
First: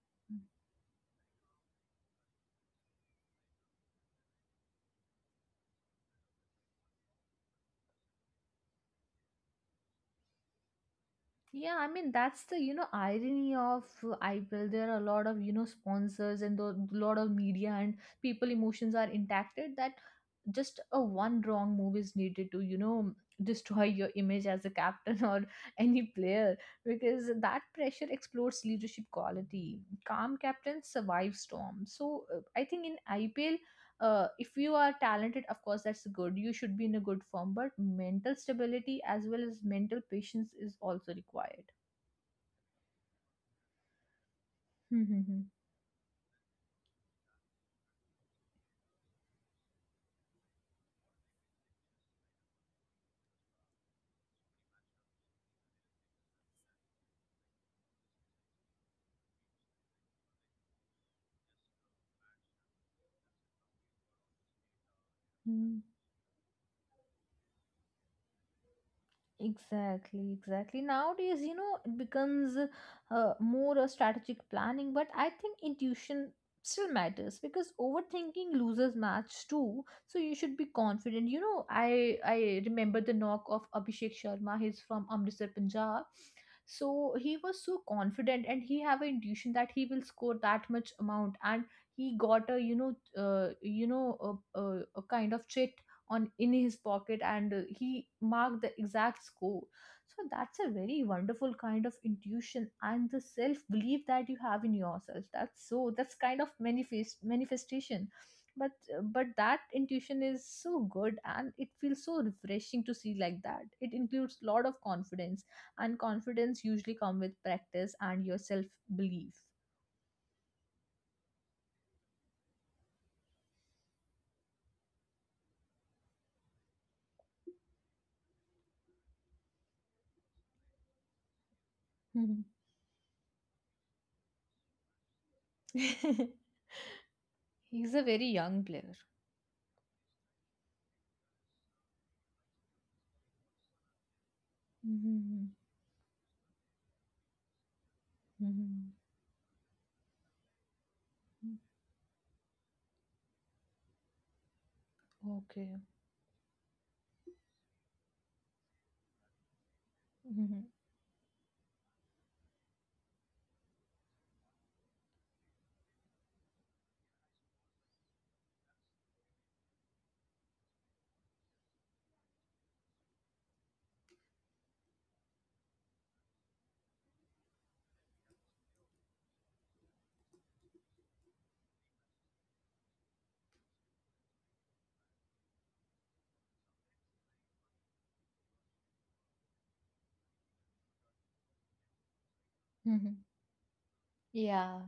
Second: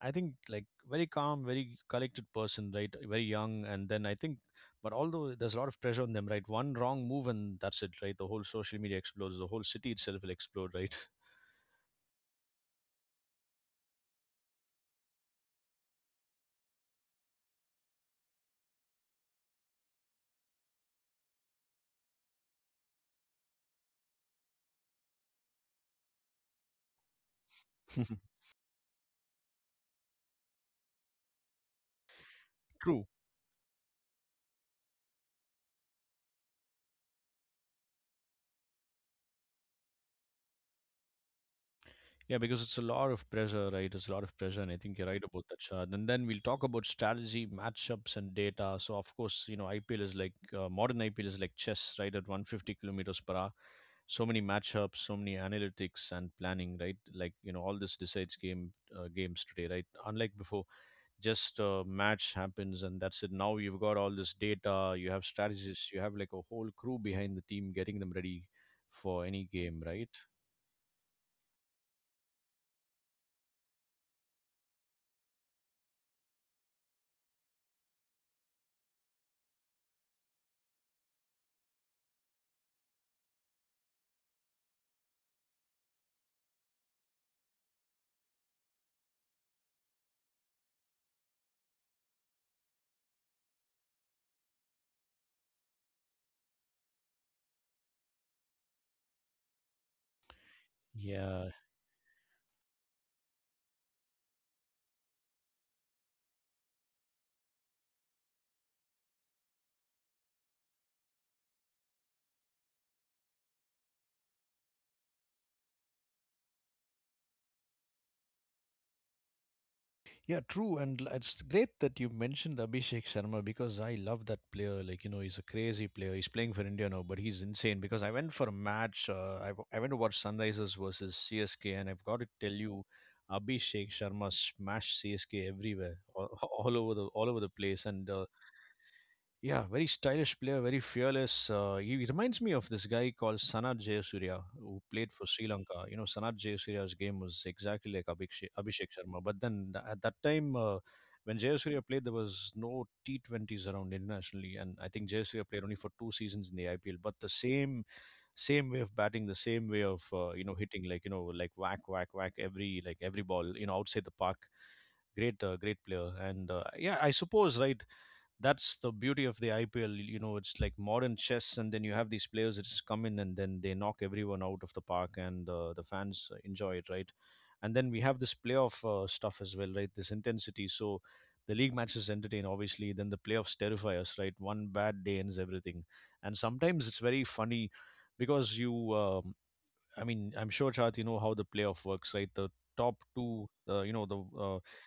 S1: I think like very calm, very collected person, right? Very young, and then I think, but although there's a lot of pressure on them, right? One wrong move and that's it, right? The whole social media explodes, the whole city itself will explode, right?
S2: Yeah, I mean that's the you know irony of IPL. There are a lot of you know sponsors and a lot of media, and people emotions are impacted, that just a one wrong move is needed to you know destroy your image as a captain or any player, because that pressure explodes leadership quality. Calm captains survive storm. So I think in
S1: True.
S2: IPL if you are talented of course that's good, you should be in a good form, but mental stability as well as mental patience is also required.
S1: Yeah, because it's a lot of pressure, right? It's a lot of pressure, and I think you're right about that, Shad. And then we'll talk about strategy, matchups, and data. So, of course, IPL is like modern IPL is like chess, right? At 150 kilometers per hour, so many matchups, so many analytics and planning, right? Like, all this decides games today, right? Unlike before, just a match happens and that's it. Now you've got all this data, you have strategists, you have like a whole crew behind the team getting them ready for any game, right?
S2: Exactly, exactly. Nowadays, you know, it becomes more a strategic planning, but I think intuition still matters, because overthinking loses match too. So you should be confident. You know, I remember the knock of Abhishek Sharma. He's from Amritsar, Punjab. So he was so confident, and he have an intuition that he will score that much amount, and he got a you know a kind of trade on in his pocket, and he marked the exact score. So that's a very
S1: Yeah,
S2: wonderful kind of intuition and the self belief that you have in yourself. That's so, that's kind of manifestation. But but that intuition is so good, and it feels so refreshing to see like that, it includes lot of confidence. And confidence usually come with practice and your self belief.
S1: yeah, true. And it's great that you mentioned Abhishek Sharma because I love that player. Like, he's a crazy player. He's playing for India now, but he's insane because I went for a match. I went to watch Sunrisers versus CSK, and I've got to tell you, Abhishek Sharma smashed CSK everywhere, all, all over the place.
S2: He's a
S1: And
S2: very young player.
S1: yeah, very stylish player, very fearless. He reminds me of this guy called Sanat Jayasurya, who played for Sri
S2: Mhm.
S1: Lanka. You know, Sanat Jayasurya's game was exactly like Abhishek
S2: Mhm.
S1: Sharma. But then at that time, when Jayasurya played, there was no T20s around internationally, and I think Jayasurya played only
S2: Okay.
S1: for two seasons in the IPL. But the same way of batting, the same way of
S2: Mhm.
S1: hitting, like whack, whack, whack every ball, outside the park. Great player, and yeah, I suppose, right, that's the beauty of the IPL. It's like modern chess, and then you have these players that just come in and then they knock everyone out of the park, and the fans enjoy it, right? And then we have this playoff stuff as well, right? This intensity. So the league matches entertain, obviously. Then the playoffs terrify us, right? One bad day ends everything, and sometimes it's very funny because you. I mean, I'm sure, Chad, you know how the playoff works, right? The top
S2: Mhm.
S1: two, you know, the
S2: Yeah,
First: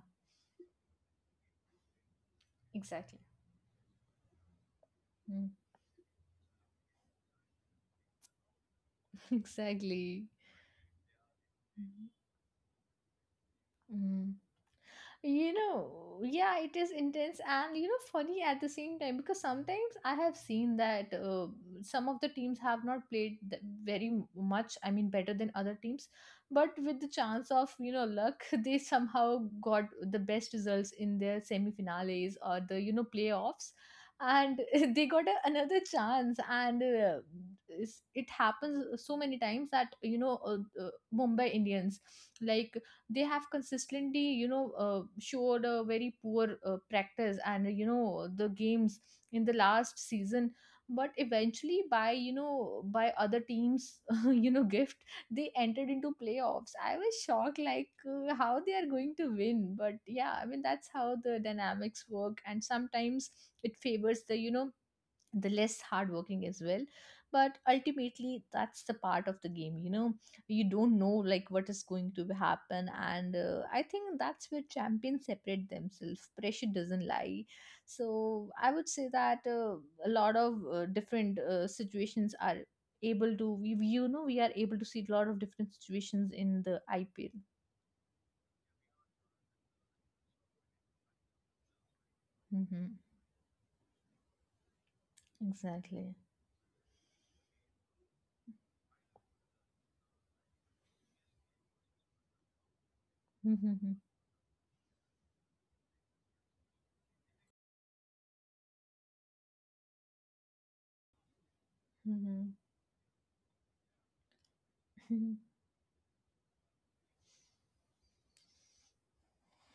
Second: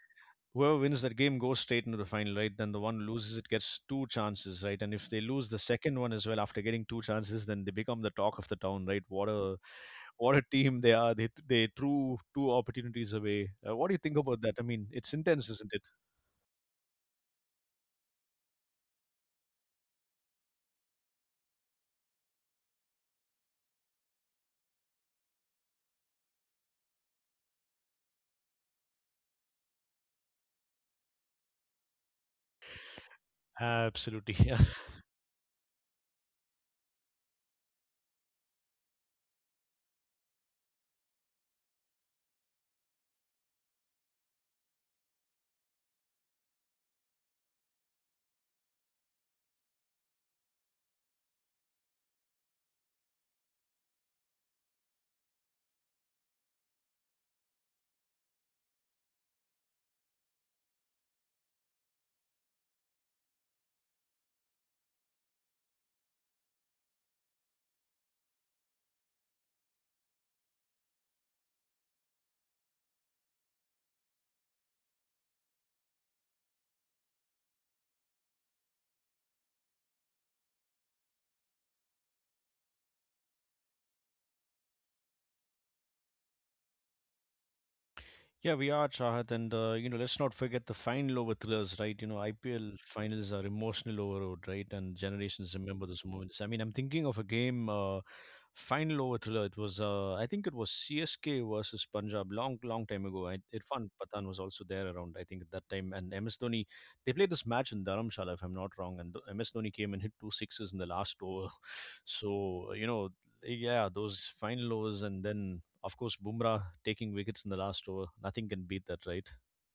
S1: whoever wins that game goes straight into the final, right? Then the one who
S2: exactly.
S1: loses it gets two chances, right? And if they
S2: Mm.
S1: lose the second one as well after getting two chances, then they become the talk of the town, right? What a
S2: Exactly.
S1: what a team they are! They
S2: Mhm.
S1: threw two opportunities away. What do you think
S2: Mm.
S1: about that? I mean, it's intense,
S2: you
S1: isn't it?
S2: know yeah, it is intense and funny at the same time, because sometimes I have seen that some of the teams have not played very much, I mean, better than other teams, but with the chance of luck they somehow got the best results in their semi-finales or the playoffs,
S1: Absolutely, yeah.
S2: and they got another chance. And it happens so many times that Mumbai Indians, like they have consistently showed a very poor practice and the games in the last season. But eventually by other teams gift, they entered into playoffs. I was shocked like how they are going to win, but yeah, I mean that's how the dynamics work, and sometimes it favors the the less hardworking as well. But ultimately that's the part of the game. You don't know like what is going to happen, and I think that's where champions separate themselves. Pressure doesn't lie. So I would say that a lot of different situations are able to we- you know we are able to see a lot of different situations in the ipl.
S1: Yeah, we are Chahat, and let's not forget the final over thrillers, right? IPL
S2: Mm-hmm.
S1: finals are emotional overload, right? And generations remember those
S2: Exactly.
S1: moments. I mean, I'm thinking of a game. Final over thriller. It was, I think it was CSK versus Punjab long, long time ago. Irfan
S2: Mm-hmm.
S1: Pathan was also there around, I think, at that time. And MS Dhoni, they played this match in Dharamshala, if I'm not wrong. And MS Dhoni came and hit two sixes in the last over. So, yeah, those final overs. And then, of course, Bumrah taking wickets in the last over. Nothing can beat that, right?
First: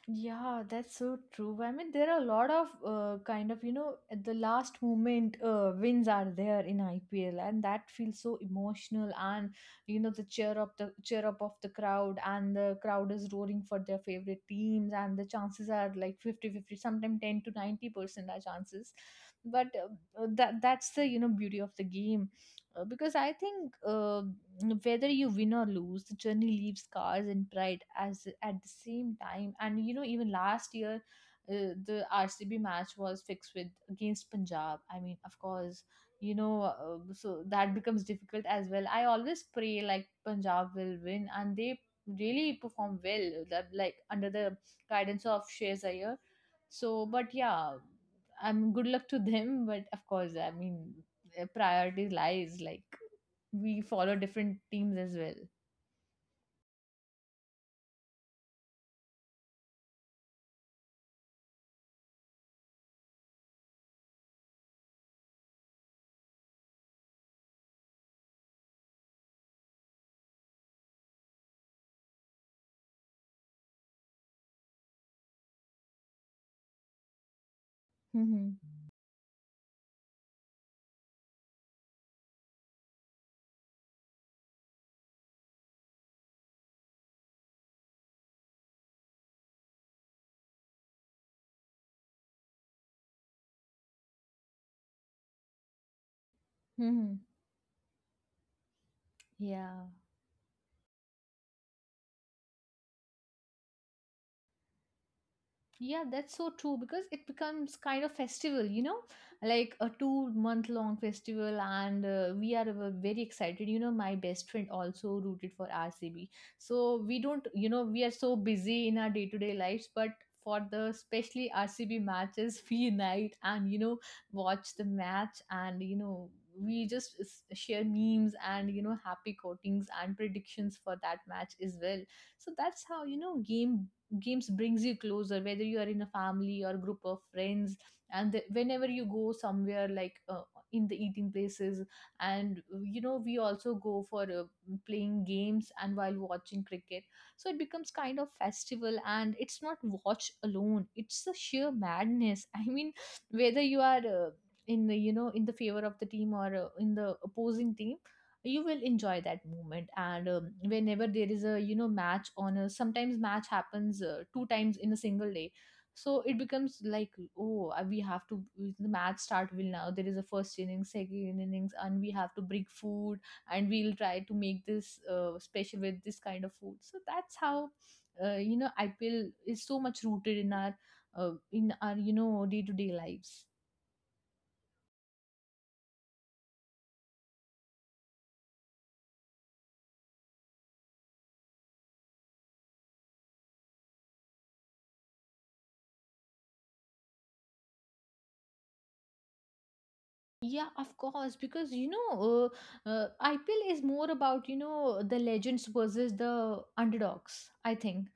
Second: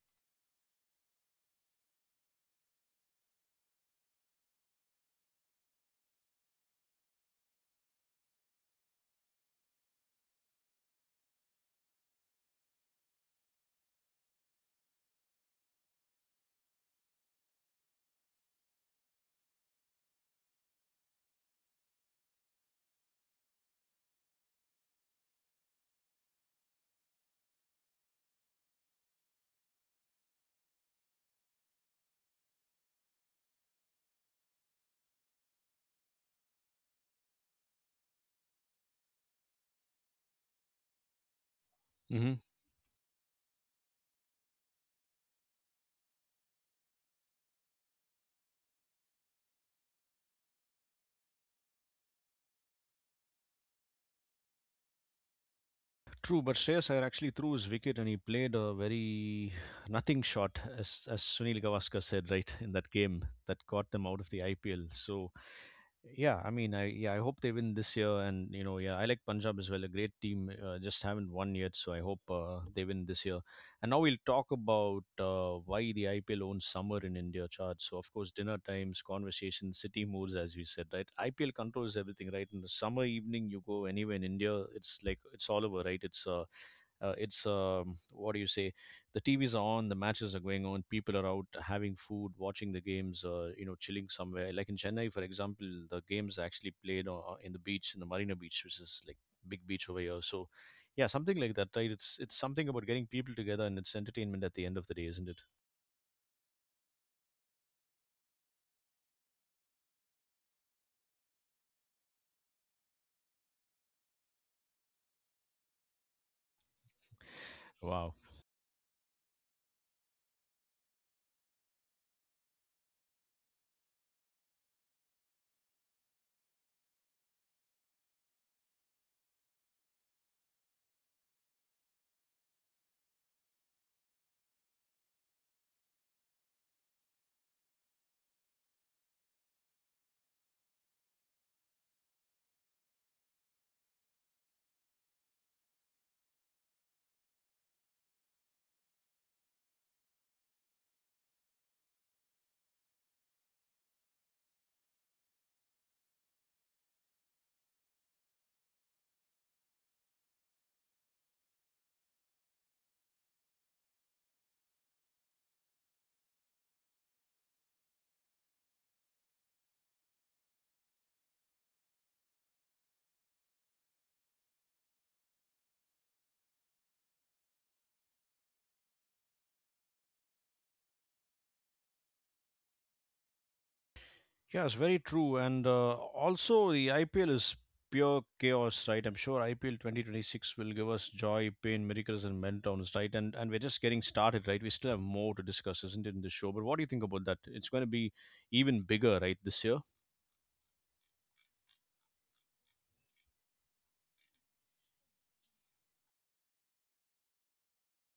S2: Yeah, that's so true. I mean, there are a lot of kind of, at the last moment wins are there in IPL, and that feels so emotional. And the cheer up of the crowd, and the crowd is roaring for their favorite teams, and the chances are like fifty fifty. Sometimes 10 to 90% are chances. But that's the, beauty of the game. Because I think whether you win or lose, the journey leaves scars and pride as at the same time. And even last year, the RCB match was fixed with against Punjab. I mean, of course, so that becomes difficult as well. I always pray like Punjab will win, and they really perform well, like under the guidance of Shreyas Iyer. So, but yeah, I'm good luck to them. But of course, I mean, priority lies. Like we follow different teams as well.
S1: True, but Shreyas Iyer actually threw his wicket and he played a very nothing shot, as Sunil Gavaskar said, right, in that game that got them out of the IPL. So, yeah, I mean, I hope they win this year. And, yeah, I like Punjab as well, a great team, just haven't won yet. So, I hope they win this year. And now we'll talk about why the IPL owns summer in India charts. So, of course, dinner
S2: Mm-hmm.
S1: times, conversations, city moods, as we said, right? IPL controls everything, right? In the summer evening, you go anywhere in India, it's all over, right? It's what do you say? The TVs are on, the matches are going on, people are out having food, watching the games, chilling somewhere, like in Chennai, for example. The games are actually played
S2: Mm-hmm.
S1: in the beach, in the Marina Beach, which is like big
S2: Yeah.
S1: beach over here. So yeah, something like that, right? It's something about getting people together, and it's entertainment at the end of the day, isn't it?
S2: Yeah, that's so true because it becomes kind of festival, like a 2 month long festival, and we are very excited. My best friend also rooted for RCB, so we don't, we
S1: Wow.
S2: are so busy in our day to day lives, but for the especially RCB matches, we unite and watch the match, and we just share memes and happy quotings and predictions for that match as well. So that's how games brings you closer, whether you are in a family or group of friends, and the, whenever you go somewhere like in the eating places, and we also go for playing games and while watching cricket. So it becomes kind of festival, and it's not watch alone, it's a sheer madness. I mean, whether you are in the in the favor of the team or in the opposing team, you will enjoy that moment. And whenever there is a match on, a sometimes match happens two times in a single day, so it becomes like, oh, we have to, the match start will now, there is a first innings second innings, and we have to bring food, and we'll try to make this special with this kind of food. So that's how IPL is so much rooted in our day to day lives.
S1: Yes, very true. And also, the IPL is pure chaos, right? I'm sure IPL 2026 will give us joy, pain, miracles, and meltdowns, right? And we're just getting started, right? We still have more to discuss, isn't it, in the show? But what do you think about that? It's going to be even bigger, right, this year?
S2: Yeah, of course, because IPL is more about the legends versus the underdogs, I think.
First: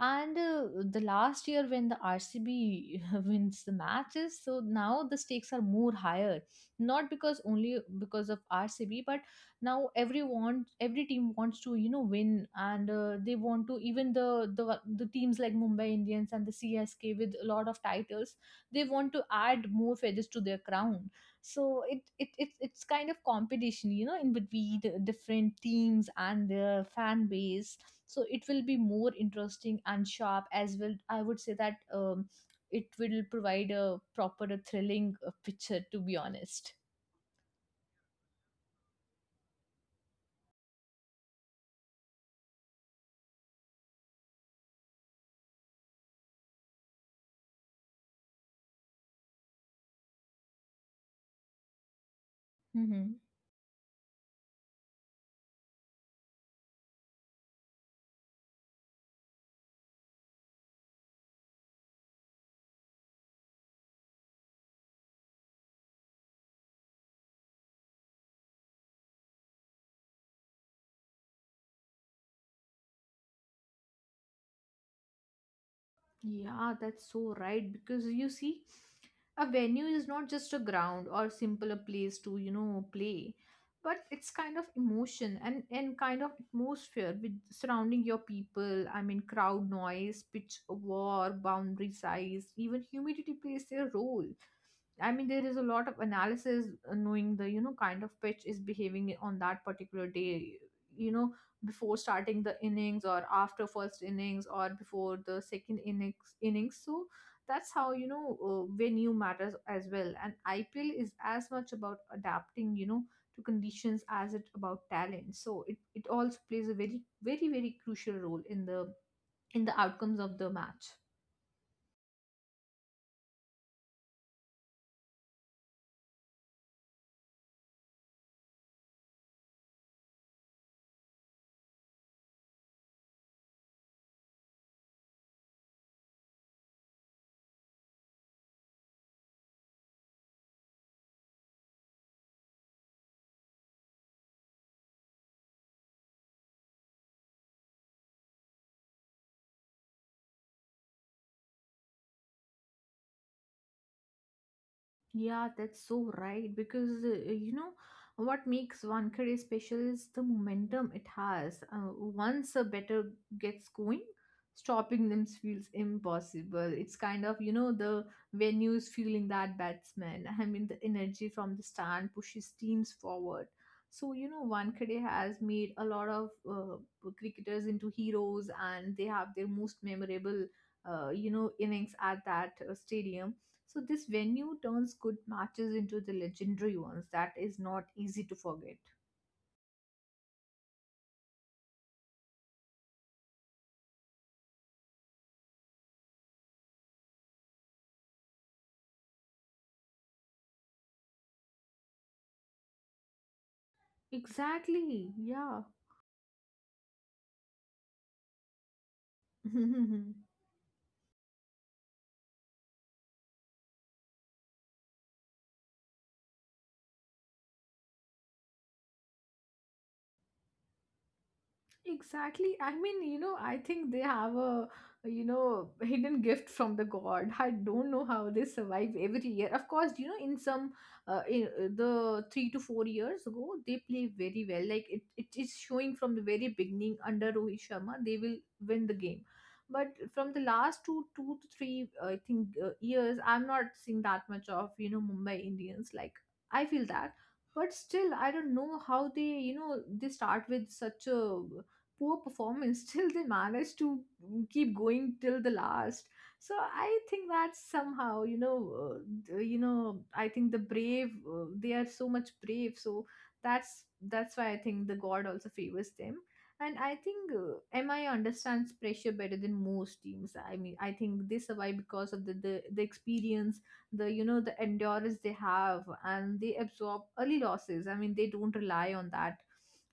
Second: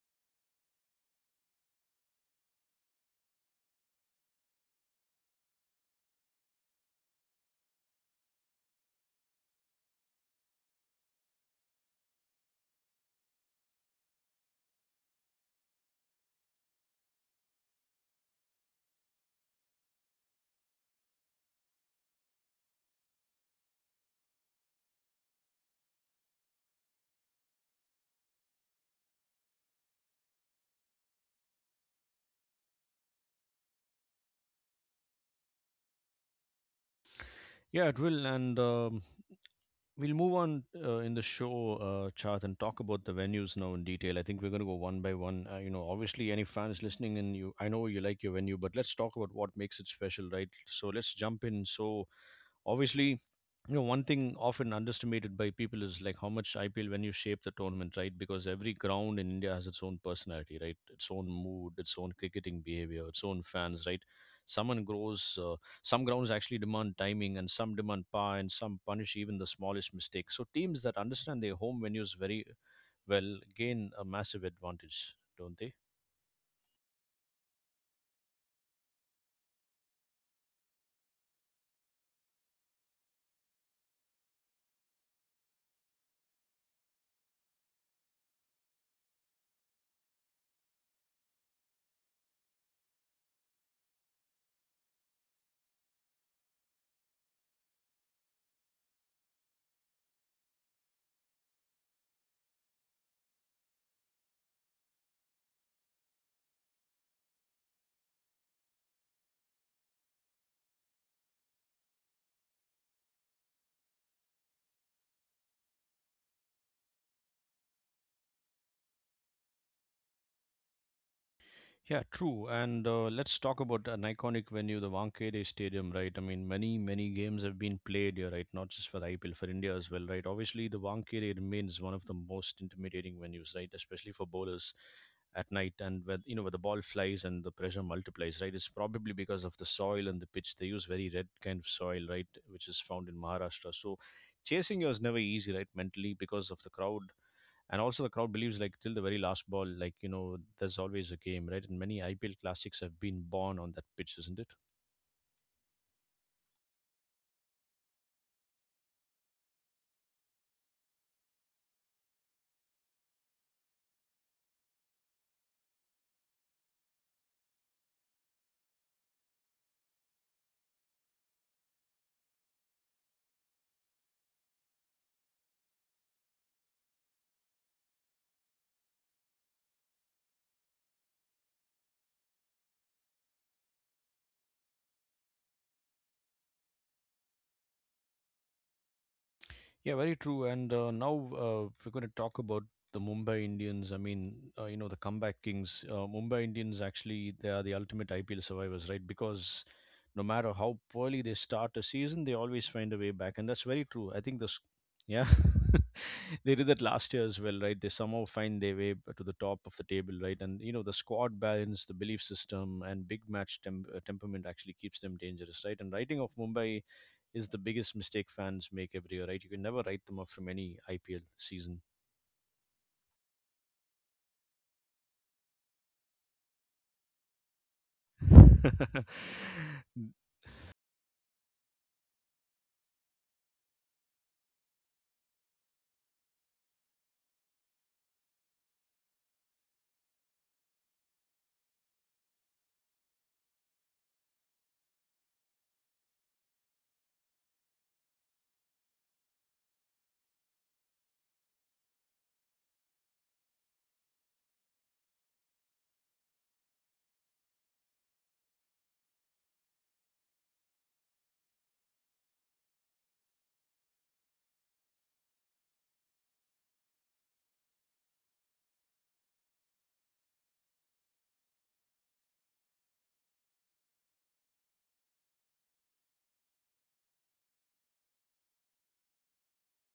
S2: And the last year when the RCB wins the matches, so now the stakes are more higher, not because only because of RCB, but now everyone, every team wants to win, and they want to even the teams like Mumbai Indians and the CSK with a lot of titles, they want to add more feathers to their crown. So it's kind of competition in between the different teams and their fan base. So it will be more interesting and sharp as well. I would say that it will provide a proper a thrilling picture, to be honest.
S1: Yeah, it will. And We'll move on in the show chart and talk about the venues now in detail. I think we're going to go one by one. You know, obviously, any fans listening, and you, I know you like your venue, but let's talk about what makes it special, right? So let's jump in. So obviously,
S2: Hmm.
S1: you know, one thing often underestimated by people is like how much IPL when you shape the tournament, right? Because every ground in India has its own personality, right? Its own mood, its own cricketing behavior, its own fans, right? Someone grows some grounds actually demand timing, and some demand power, and some punish even the smallest mistake. So teams that understand their home venues very well gain a massive advantage, don't they?
S2: Yeah, that's so right. Because you see, a venue is not just a ground or simple a place to, play, but it's kind of emotion and kind of atmosphere with surrounding your people. I mean, crowd noise, pitch war, boundary size, even humidity plays their role. I mean, there is a lot of analysis knowing the, kind of pitch is behaving on that particular day. You know, before starting the innings or after first innings or before the second innings. So that's how venue matters as well. And IPL is as much about adapting to conditions as it about talent. So it also plays a very very very crucial role in the outcomes of the match.
S1: Yeah, true. And let's talk about an iconic venue, the Wankhede Stadium, right? I mean, many, many games have been played here, right? Not just for IPL, for India as well, right? Obviously, the Wankhede remains one of the most intimidating venues, right? Especially for bowlers at night, and where, you know, where the ball flies and the pressure multiplies, right? It's probably because of the soil and the pitch. They use very red kind of soil, right? Which is found in Maharashtra. So chasing here is never easy, right? Mentally, because of the crowd. And also the crowd believes like till the very last ball, like you know, there's always a game, right? And many IPL classics have been born on that pitch, isn't it?
S2: Yeah, that's so right. Because what makes Wankhede special is the momentum it has. Once a better gets going, stopping them feels impossible. It's kind of the venues feeling that batsman. I mean, the energy from the stand pushes teams forward. So Wankhede has made a lot of cricketers into heroes, and they have their most memorable innings at that stadium. So this venue turns good matches into the legendary ones, that is not easy to forget.
S1: Yeah, very true. And now we're going to talk about the Mumbai Indians. I mean, you know, the comeback kings, Mumbai Indians, actually they are the ultimate IPL survivors, right? Because no matter how poorly they start a season, they always find a way back, and that's very true, I think this
S2: Exactly.
S1: yeah
S2: Yeah.
S1: They did that last year as well, right? They somehow find their way to the top of the table, right? And you know, the squad balance, the belief system, and big match temperament actually keeps them dangerous, right? And writing off Mumbai is the biggest mistake fans make every year, right? You can never write them off from any IPL season.
S2: Exactly. I mean, I think they have a, hidden gift from the god. I don't know how they survive every year. Of course, in some, the 3 to 4 years ago, they play very well. Like it is showing from the very beginning under Rohit Sharma, they will win the game. But from the last two to three, I think, years, I'm not seeing that much of, Mumbai Indians. Like I feel that. But still, I don't know how they, they start with such a poor performance. Still they managed to keep going till the last, so I think that somehow I think the brave, they are so much brave. So that's that's why I think the god also favors them. And I think MI understands pressure better than most teams. I mean, I think they survive because of the experience, the you know the endurance they have, and they absorb early losses. I mean, they don't rely on that,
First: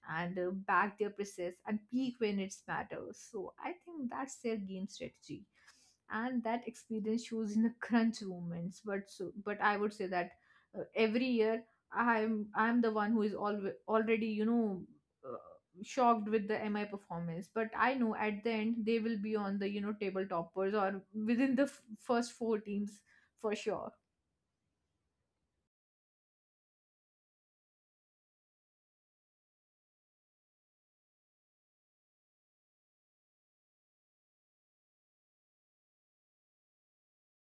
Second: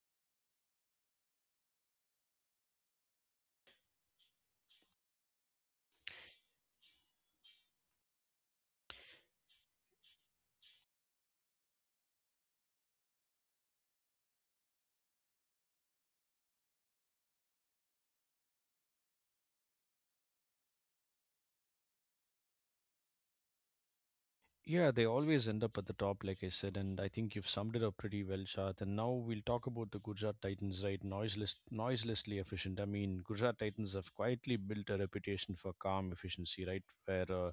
S2: and back their process and peak when it matters, so I think that's their game strategy, and that experience shows in the crunch moments. But so, but I would say that every year I'm the one who is alwa already, uh, shocked with the MI performance. But I know at the end they will be on the table toppers, or within first four teams for sure.
S1: Yeah, they always end up at the top, like I said, and I think you've summed it up pretty well, Shad. And now we'll talk about the Gujarat Titans, right? Noiseless, noiselessly efficient. I mean, Gujarat Titans have quietly built a reputation for calm efficiency, right? Where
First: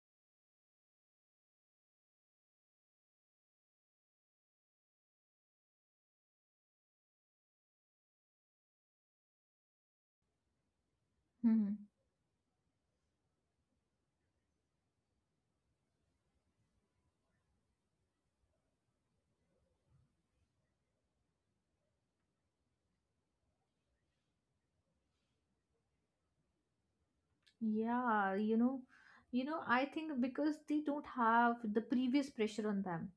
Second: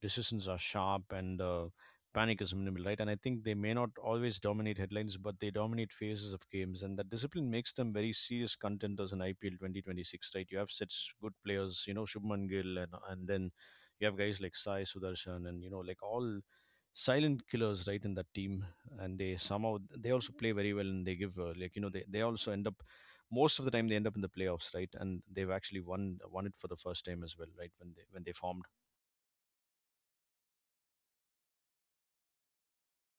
S1: decisions are sharp, and panic is minimal, right? And I think they may not always dominate headlines, but they dominate phases of games, and that discipline makes them very serious contenders in IPL 2026, right? You have such good
S2: Hmm.
S1: players, you know, Shubman Gill, and then you have guys like Sai Sudarshan, and you know, like all silent killers, right, in that team. And they somehow, they also play very well, and they give like you know, they also end up, most of the time they end up in the playoffs, right? And they've actually won it for the first time as well, right, when they
S2: Yeah,
S1: formed.
S2: I think because they don't have the previous pressure on them.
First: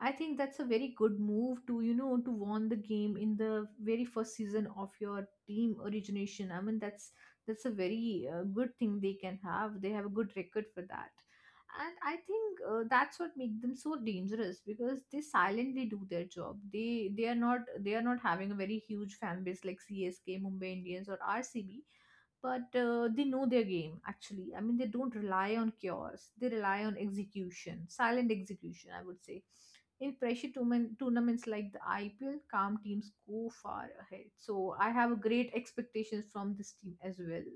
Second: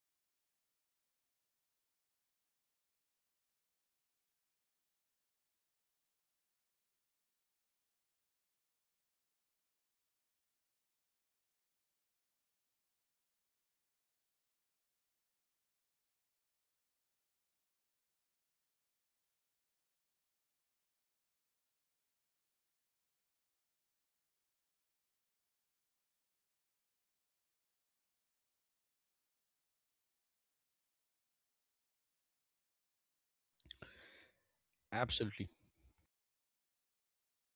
S2: I think that's a very good move to, to won the game in the very first season of your team origination. I mean, that's a very good thing they can have. They have a good record for that. And I think that's what makes them so dangerous, because they silently do their job. They are not having a very huge fan base like CSK, Mumbai Indians or RCB, but they know their game actually. I mean, they don't rely on cures. They rely on execution, silent execution, I would say. In pressure tournaments like the IPL, calm teams go far ahead, so I have
S1: Absolutely.
S2: great expectations from this team as well.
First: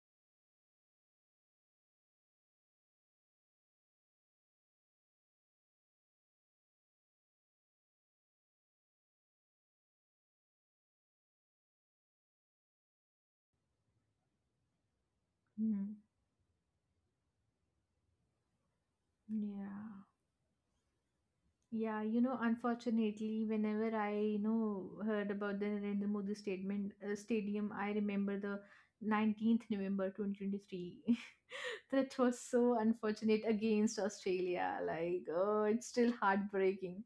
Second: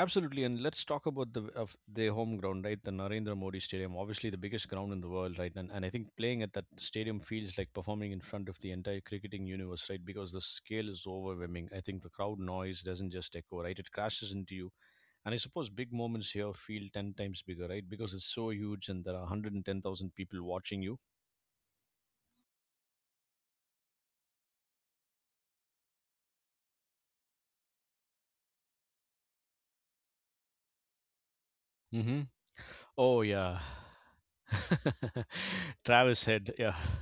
S1: Absolutely, and let's talk about the of their home ground, right? The Narendra Modi Stadium, obviously the biggest ground in the world, right? And I think playing at that stadium feels like performing in front of the entire cricketing universe, right? Because the scale is overwhelming. I think the crowd noise doesn't just echo, right? It crashes into you, and I suppose big
S2: Hmm.
S1: moments here feel ten times bigger, right? Because it's so huge, and there are one hundred and ten
S2: Yeah.
S1: thousand people watching you.
S2: Yeah, unfortunately, whenever I, heard about the Narendra Modi statement stadium, I remember the 19th November 2023. That
S1: Hmm.
S2: was so
S1: Oh
S2: unfortunate
S1: yeah,
S2: against Australia. Like, oh, it's still
S1: Travis Head, yeah,
S2: heartbreaking.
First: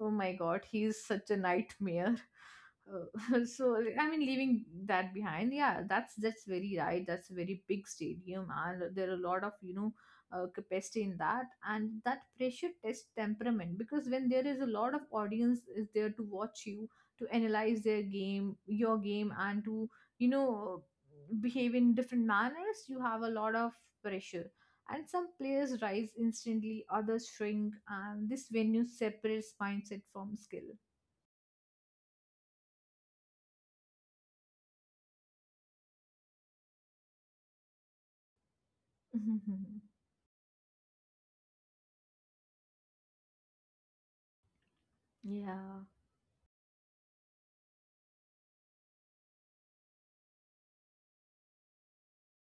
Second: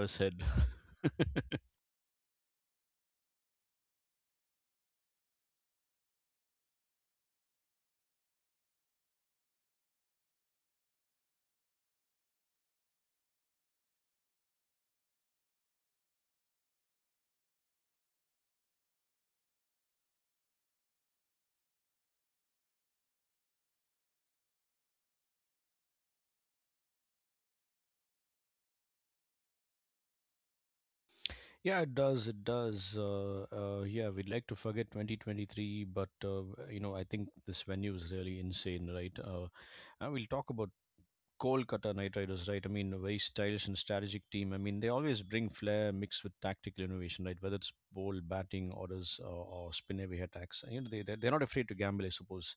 S2: Oh my
S1: Head.
S2: God, he's such a nightmare. So leaving that behind, yeah, that's very right. That's a very big stadium and there are a lot of, capacity in that, and that pressure tests temperament. Because when there is a lot of audience is there to watch you, to analyze their game, your game, and to, you know, behave in different manners, you have a lot of pressure. And some players rise instantly, others shrink, and this venue separates mindset from skill.
S1: Yeah, it does. It does. Yeah, we'd like to forget 2023, but you know, I think this venue is really insane, right? And we'll talk about Coal Cutter Knight Riders, right? I mean, very stylish and strategic team. I mean, they always bring
S2: Yeah.
S1: flair mixed with tactical innovation, right? Whether it's bold batting orders, or spin heavy attacks, you know, they're not afraid to gamble, I suppose,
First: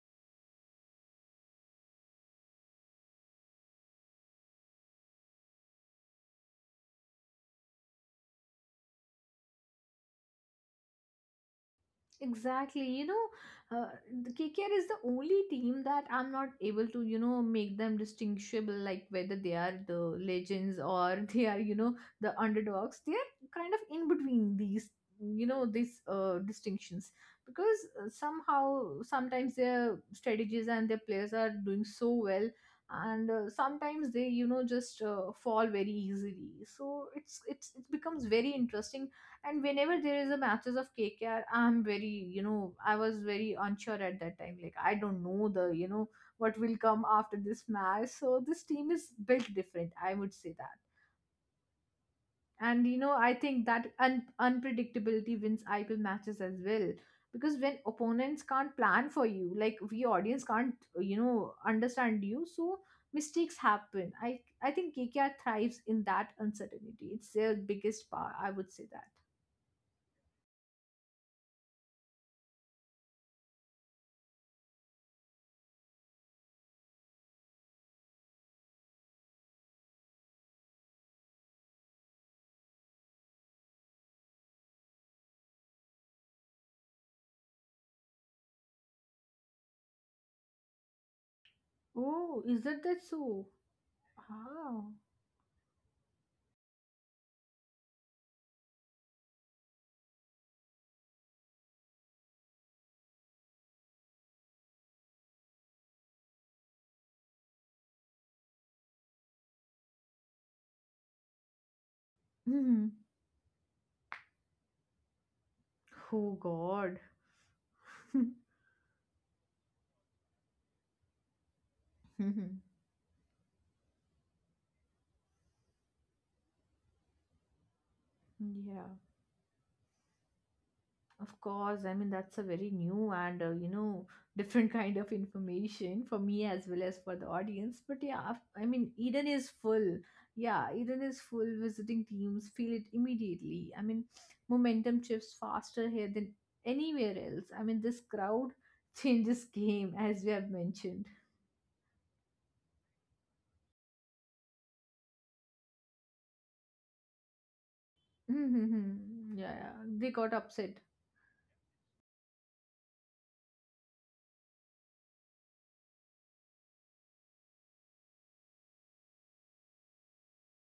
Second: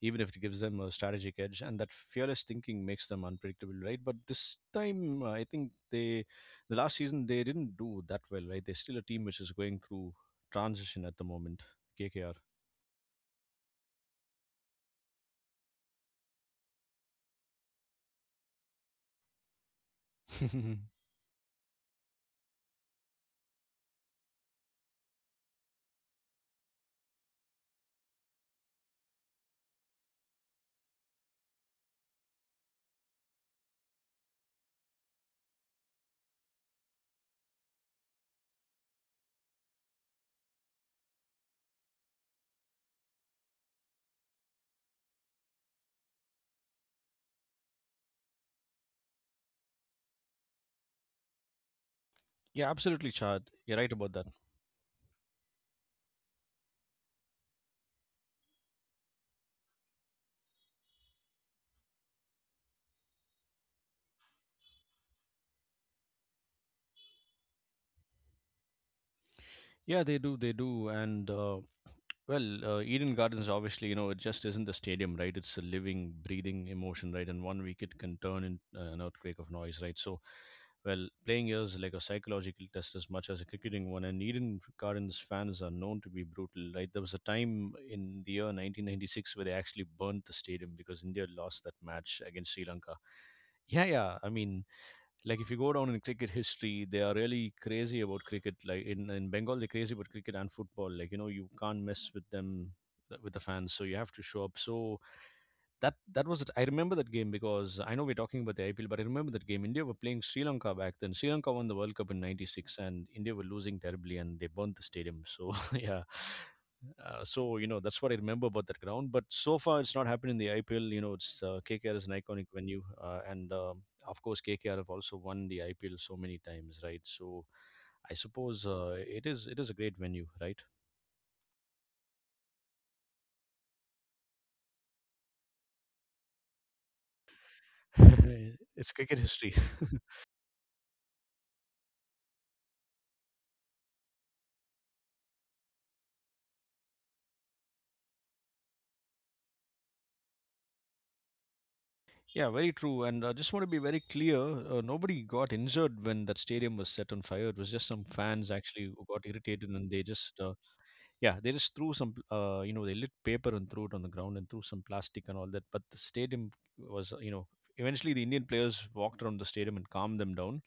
S1: even if it gives them a strategic edge. And that fearless thinking makes them unpredictable, right? But this time, I think they, the last season, they didn't do that well, right? They're still a team which is going through transition at the moment. KKR.
S2: Exactly, you know, uh, the KKR is the only team that I'm not able to, you know, make them distinguishable, like whether they are the legends or they are, you know, the underdogs. They are kind of in between these, you know, these distinctions, because somehow sometimes their strategies and their players are doing so well, and sometimes they, you know, just fall very easily. So it becomes very interesting. And whenever there is a matches of KKR, I'm very, you know, I was very unsure at that time. Like I don't know the, you know, what will come after this match. So this team is built different, I would say that.
S1: Yeah,
S2: And you
S1: absolutely,
S2: know, I
S1: Chad.
S2: think
S1: You're right
S2: that
S1: about that.
S2: unpredictability wins IPL matches as well. Because when opponents can't plan for you, like we audience can't, you know, understand you, so mistakes happen. I think KKR thrives in that uncertainty. It's their biggest power, I would say that.
S1: Yeah, they do. They do. And well, Eden Gardens, obviously, you know, it just isn't a stadium, right? It's a living, breathing emotion, right? And one week it can turn into an earthquake of noise, right? So, well, playing here is like a psychological test as much as a cricketing one. And Eden Gardens fans are known to be brutal, right? There was a time in the year 1996 where they actually burnt the stadium because India lost that match
S2: Oh,
S1: against
S2: is
S1: Sri
S2: that
S1: Lanka.
S2: that so?
S1: Yeah, yeah. I mean,
S2: Oh.
S1: like if you go down in cricket history, they are really crazy about cricket. Like in Bengal, they're crazy about cricket and football. Like you know, you can't mess with them, with the fans. So you have to show up. So that was it. I remember that game because I know we're talking about the IPL, but I remember that game. India were playing Sri Lanka back then. Sri Lanka won the World Cup in '96,
S2: Mhm.
S1: and India were losing terribly, and they burnt the stadium. So yeah,
S2: Oh God.
S1: so you know, that's what I remember about that ground. But so far, it's not happened in the IPL. You know, it's KKR is an iconic venue, and of course, KKR have also won the IPL so many times, right? So I suppose
S2: Yeah.
S1: it is, it is a great venue, right?
S2: Of course. I mean, that's a very new and you know, different kind of information for me as well as for the audience. But yeah, I mean,
S1: It's cricket
S2: Eden is
S1: history.
S2: full. Yeah, Eden is full. Visiting teams feel it immediately. I mean, momentum shifts faster here than anywhere else. I mean, this crowd changes game as we have mentioned.
S1: Yeah, very true. And I just want to be very clear, nobody got injured when that stadium was set on fire. It was just some fans actually
S2: Yeah,
S1: who got irritated,
S2: yeah,
S1: and they
S2: they
S1: just
S2: got upset.
S1: yeah, they just threw some, you know, they lit paper and threw it on the ground and threw some plastic and all that. But the stadium was, you know, eventually the Indian players walked around the stadium and calmed them down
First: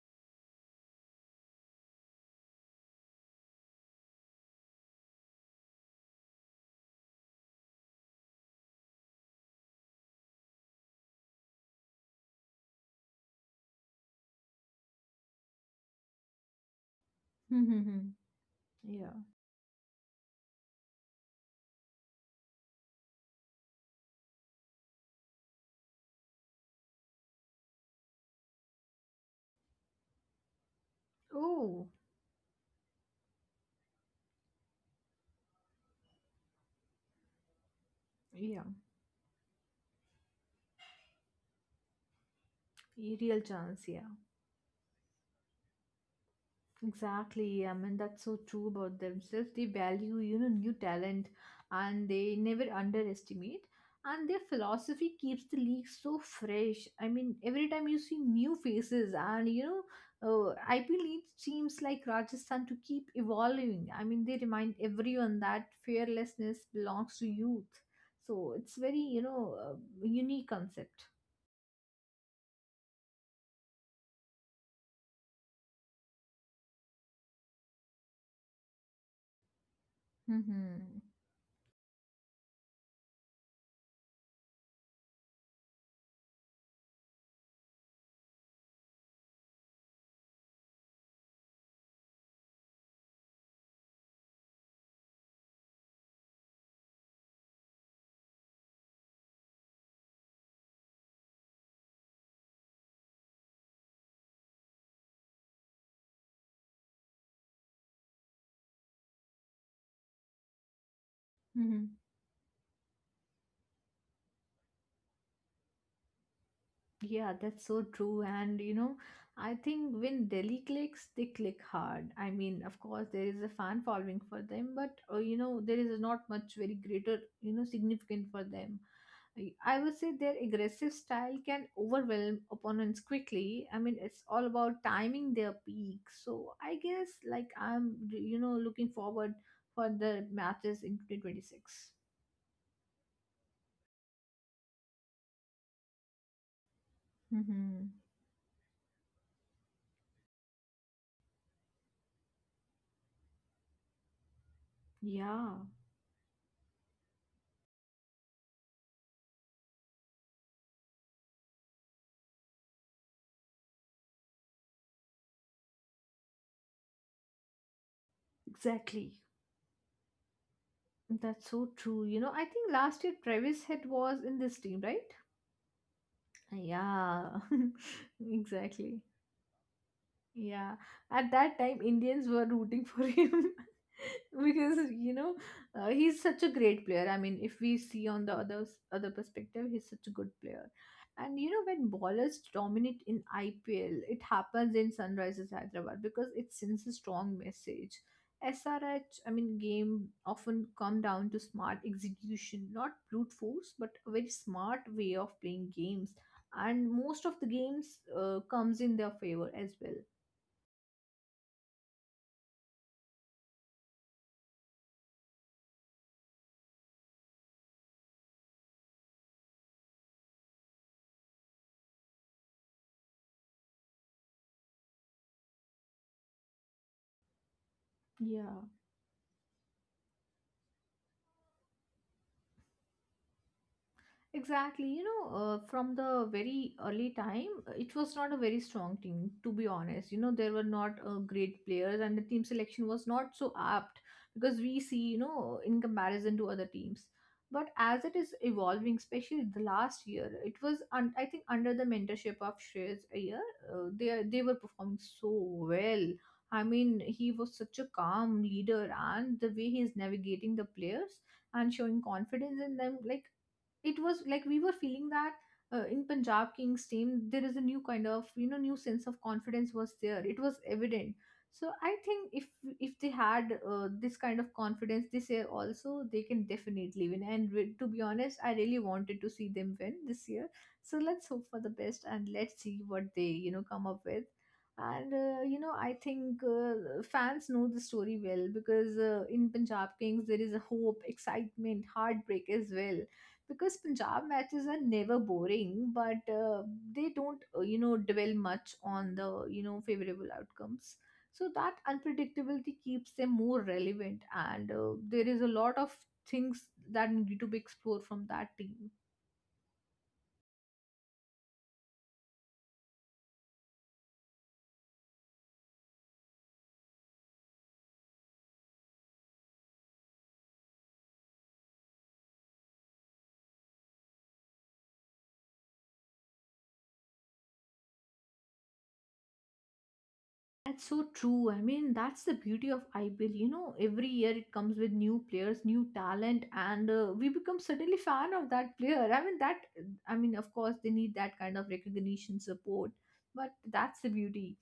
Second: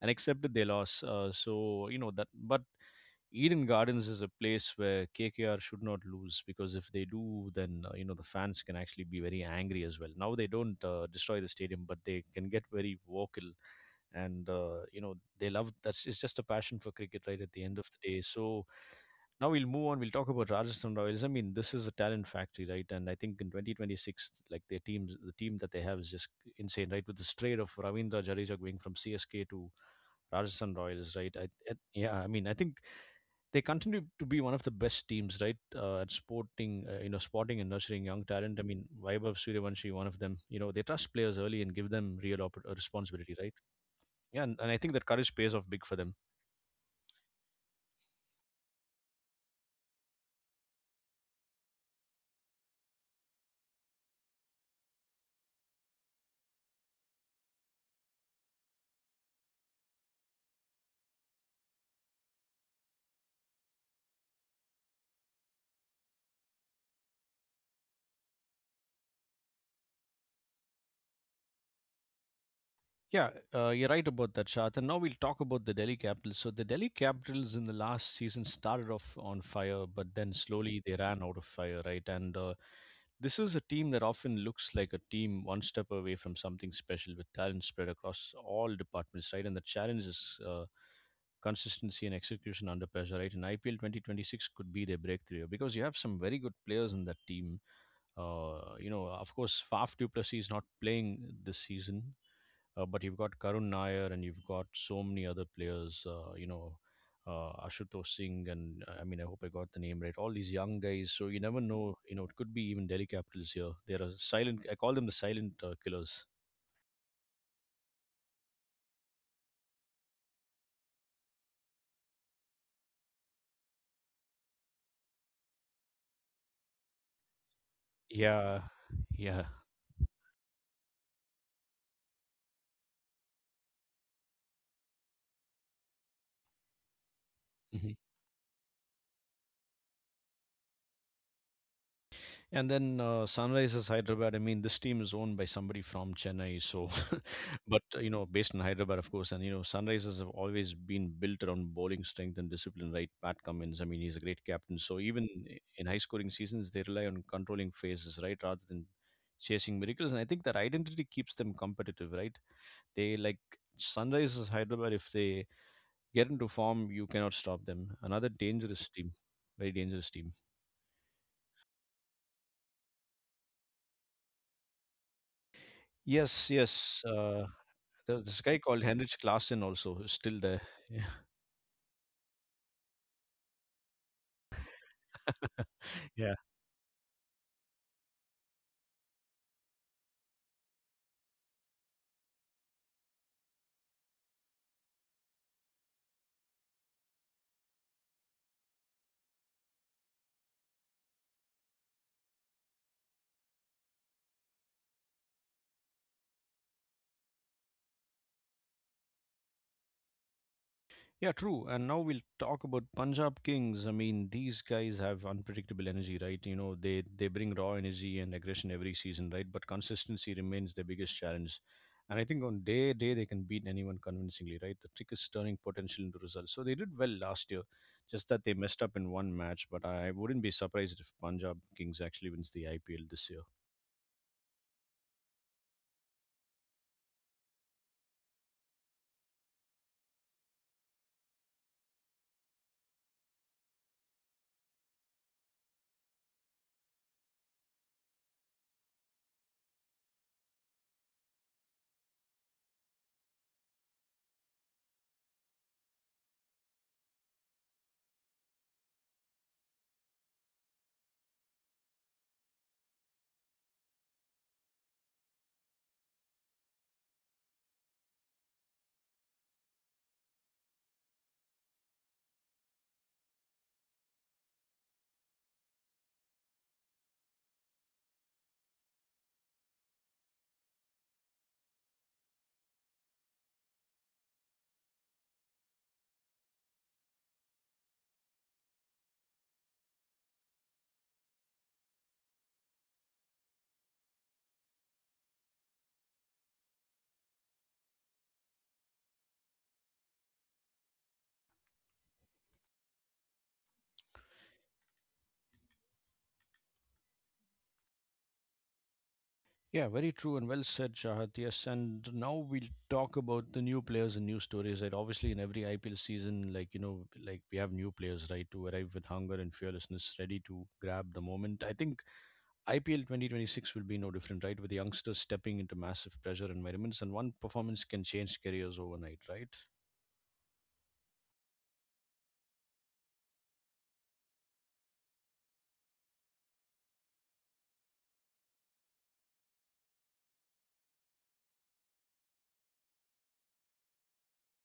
S1: and accepted their loss. So, you know, that, but Eden Gardens is a place where KKR should not lose, because if they do, then you know, the fans can actually be very angry as well. Now they don't destroy the stadium, but they can get very vocal, and you know, they love, that's, it's just a passion for cricket, right, at the end of the day. So
S2: Yeah.
S1: now we'll move on. We'll talk about Rajasthan Royals. I mean, this is a talent factory, right? And I think in 2026, like their teams, the team that they have is just insane, right? With the trade of Ravindra Jadeja going from CSK to Rajasthan Royals, right?
S2: Oh,
S1: Yeah, I mean, I think they continue to be one of the best teams, right? At sporting, you know, sporting and nurturing young talent. I
S2: yeah,
S1: mean, Vaibhav Suryavanshi, one of them. You know, they trust players early and give them real
S2: a
S1: responsibility,
S2: real
S1: right?
S2: chance, yeah.
S1: Yeah, and I think that courage pays off big for them.
S2: Exactly, yeah. I mean, that's so true about themselves. They value, you know, new talent, and they never underestimate. And their philosophy keeps the league so fresh. I mean, every time you see new faces, and you know, IPL needs teams like Rajasthan to keep evolving. I mean, they remind everyone that fearlessness belongs to youth. So it's very, you know, unique concept.
S1: Yeah, you're right about that, Shad. And now we'll talk about the Delhi Capitals. So the Delhi Capitals in the last season started off on fire, but then slowly they
S2: Mm-hmm.
S1: ran out of fire, right? And this is a team that often looks like a team one step away from something special, with talent spread across all departments, right? And the challenge is consistency and execution under pressure, right? And IPL 2026 could be their breakthrough, because you have some very good players in that team. You know, of course, Faf Duplessis is not playing this season, but you've got Karun Nair, and you've got so many other players, you know, Ashutosh Singh, and I mean, I hope I got the name right. All these young guys. So you never know,
S2: Mm-hmm.
S1: you know, it could be even Delhi Capitals here. They're a silent, I call them the silent killers.
S2: Yeah, that's so true. And you know, I think when Delhi clicks, they click hard. I mean, of course, there is a fan following for them, but you know, there is not much very greater, you know, significant for
S1: Yeah.
S2: them.
S1: Yeah.
S2: I would say their aggressive style can overwhelm opponents quickly. I mean, it's all about timing their peak. So I guess, like, I'm, you know, looking forward for the matches in 2026.
S1: And then Sunrisers Hyderabad. I mean, this team is owned by somebody from Chennai, so, but
S2: Mm-hmm.
S1: you know, based in Hyderabad, of course. And you know, Sunrisers have always been built around bowling strength and discipline, right? Pat Cummins. I mean, he's a great captain. So even
S2: Yeah,
S1: in high-scoring seasons, they rely on controlling phases, right, rather than chasing miracles. And I think that identity keeps them competitive, right? They like Sunrisers Hyderabad. If they get into form, you cannot stop them. Another dangerous team,
S2: exactly.
S1: very dangerous team.
S2: That's so true. You know, I think last year Travis Head was in this team, right?
S1: Yes, yes.
S2: Yeah,
S1: There's this guy called
S2: exactly.
S1: Henrik Klassen also who's still there.
S2: Yeah,
S1: Yeah.
S2: at that time, Indians were rooting for him, because you know, he's
S1: yeah.
S2: such a great player. I mean, if we see on the other other perspective, he's such a good player. And you know, when ballers dominate in IPL, it happens in Sunrisers Hyderabad, because it sends a strong message. SRH, I mean, game often come down to smart execution, not brute force, but a very smart way of playing games, and most of the games comes in their favor as well.
S1: Yeah, true. And now we'll talk about Punjab Kings. I mean, these guys have unpredictable energy, right? You know, they bring raw energy and aggression every season, right? But consistency remains their biggest challenge. And I think on day they can beat anyone convincingly, right? The trick is turning potential into results. So they did well last year, just that they
S2: Yeah,
S1: messed up in one match. But I wouldn't be surprised if Punjab Kings actually wins the IPL this year.
S2: exactly. You know, from the very early time, it was not a very strong team, to be honest. You know, there were not great players, and the team selection was not so apt, because we see, you know, in comparison to other teams. But as it is evolving, especially the last year, it was, I think, under the mentorship of Shreyas Iyer, they were performing so well. I mean, he was such a calm leader, and the way he is navigating the players and showing confidence in them, like it was like we were feeling that in Punjab Kings team there is a new kind of, you know, new sense of confidence was there. It was evident. So I think if they had this kind of confidence this year also, they can definitely win. And to be honest, I really wanted to see them win this year. So let's hope for the best and let's see what they, you know, come up with. And you know, I think fans know the story well, because in Punjab Kings there is a hope, excitement, heartbreak as well, because Punjab matches are never boring, but they don't, you know, dwell much on the, you know, favorable outcomes. So that unpredictability keeps them more relevant, and there is a lot of things that need to be explored from that team.
S1: Yeah, very true and well said, Shahat. Yes, and now we'll talk about the new players and new stories. Right, obviously, in every IPL season, like you know, like we have new players, right, to arrive with hunger and fearlessness, ready to grab the moment. I think IPL 2026 will be no different, right, with the youngsters stepping into massive pressure environments, and one performance can change careers overnight, right?
S2: That's so true. I mean, that's the beauty of IPL. You know, every year it comes with new players, new talent, and we become suddenly fan of that player. I mean, that, I mean, of course, they need that kind of recognition, support, but that's the beauty.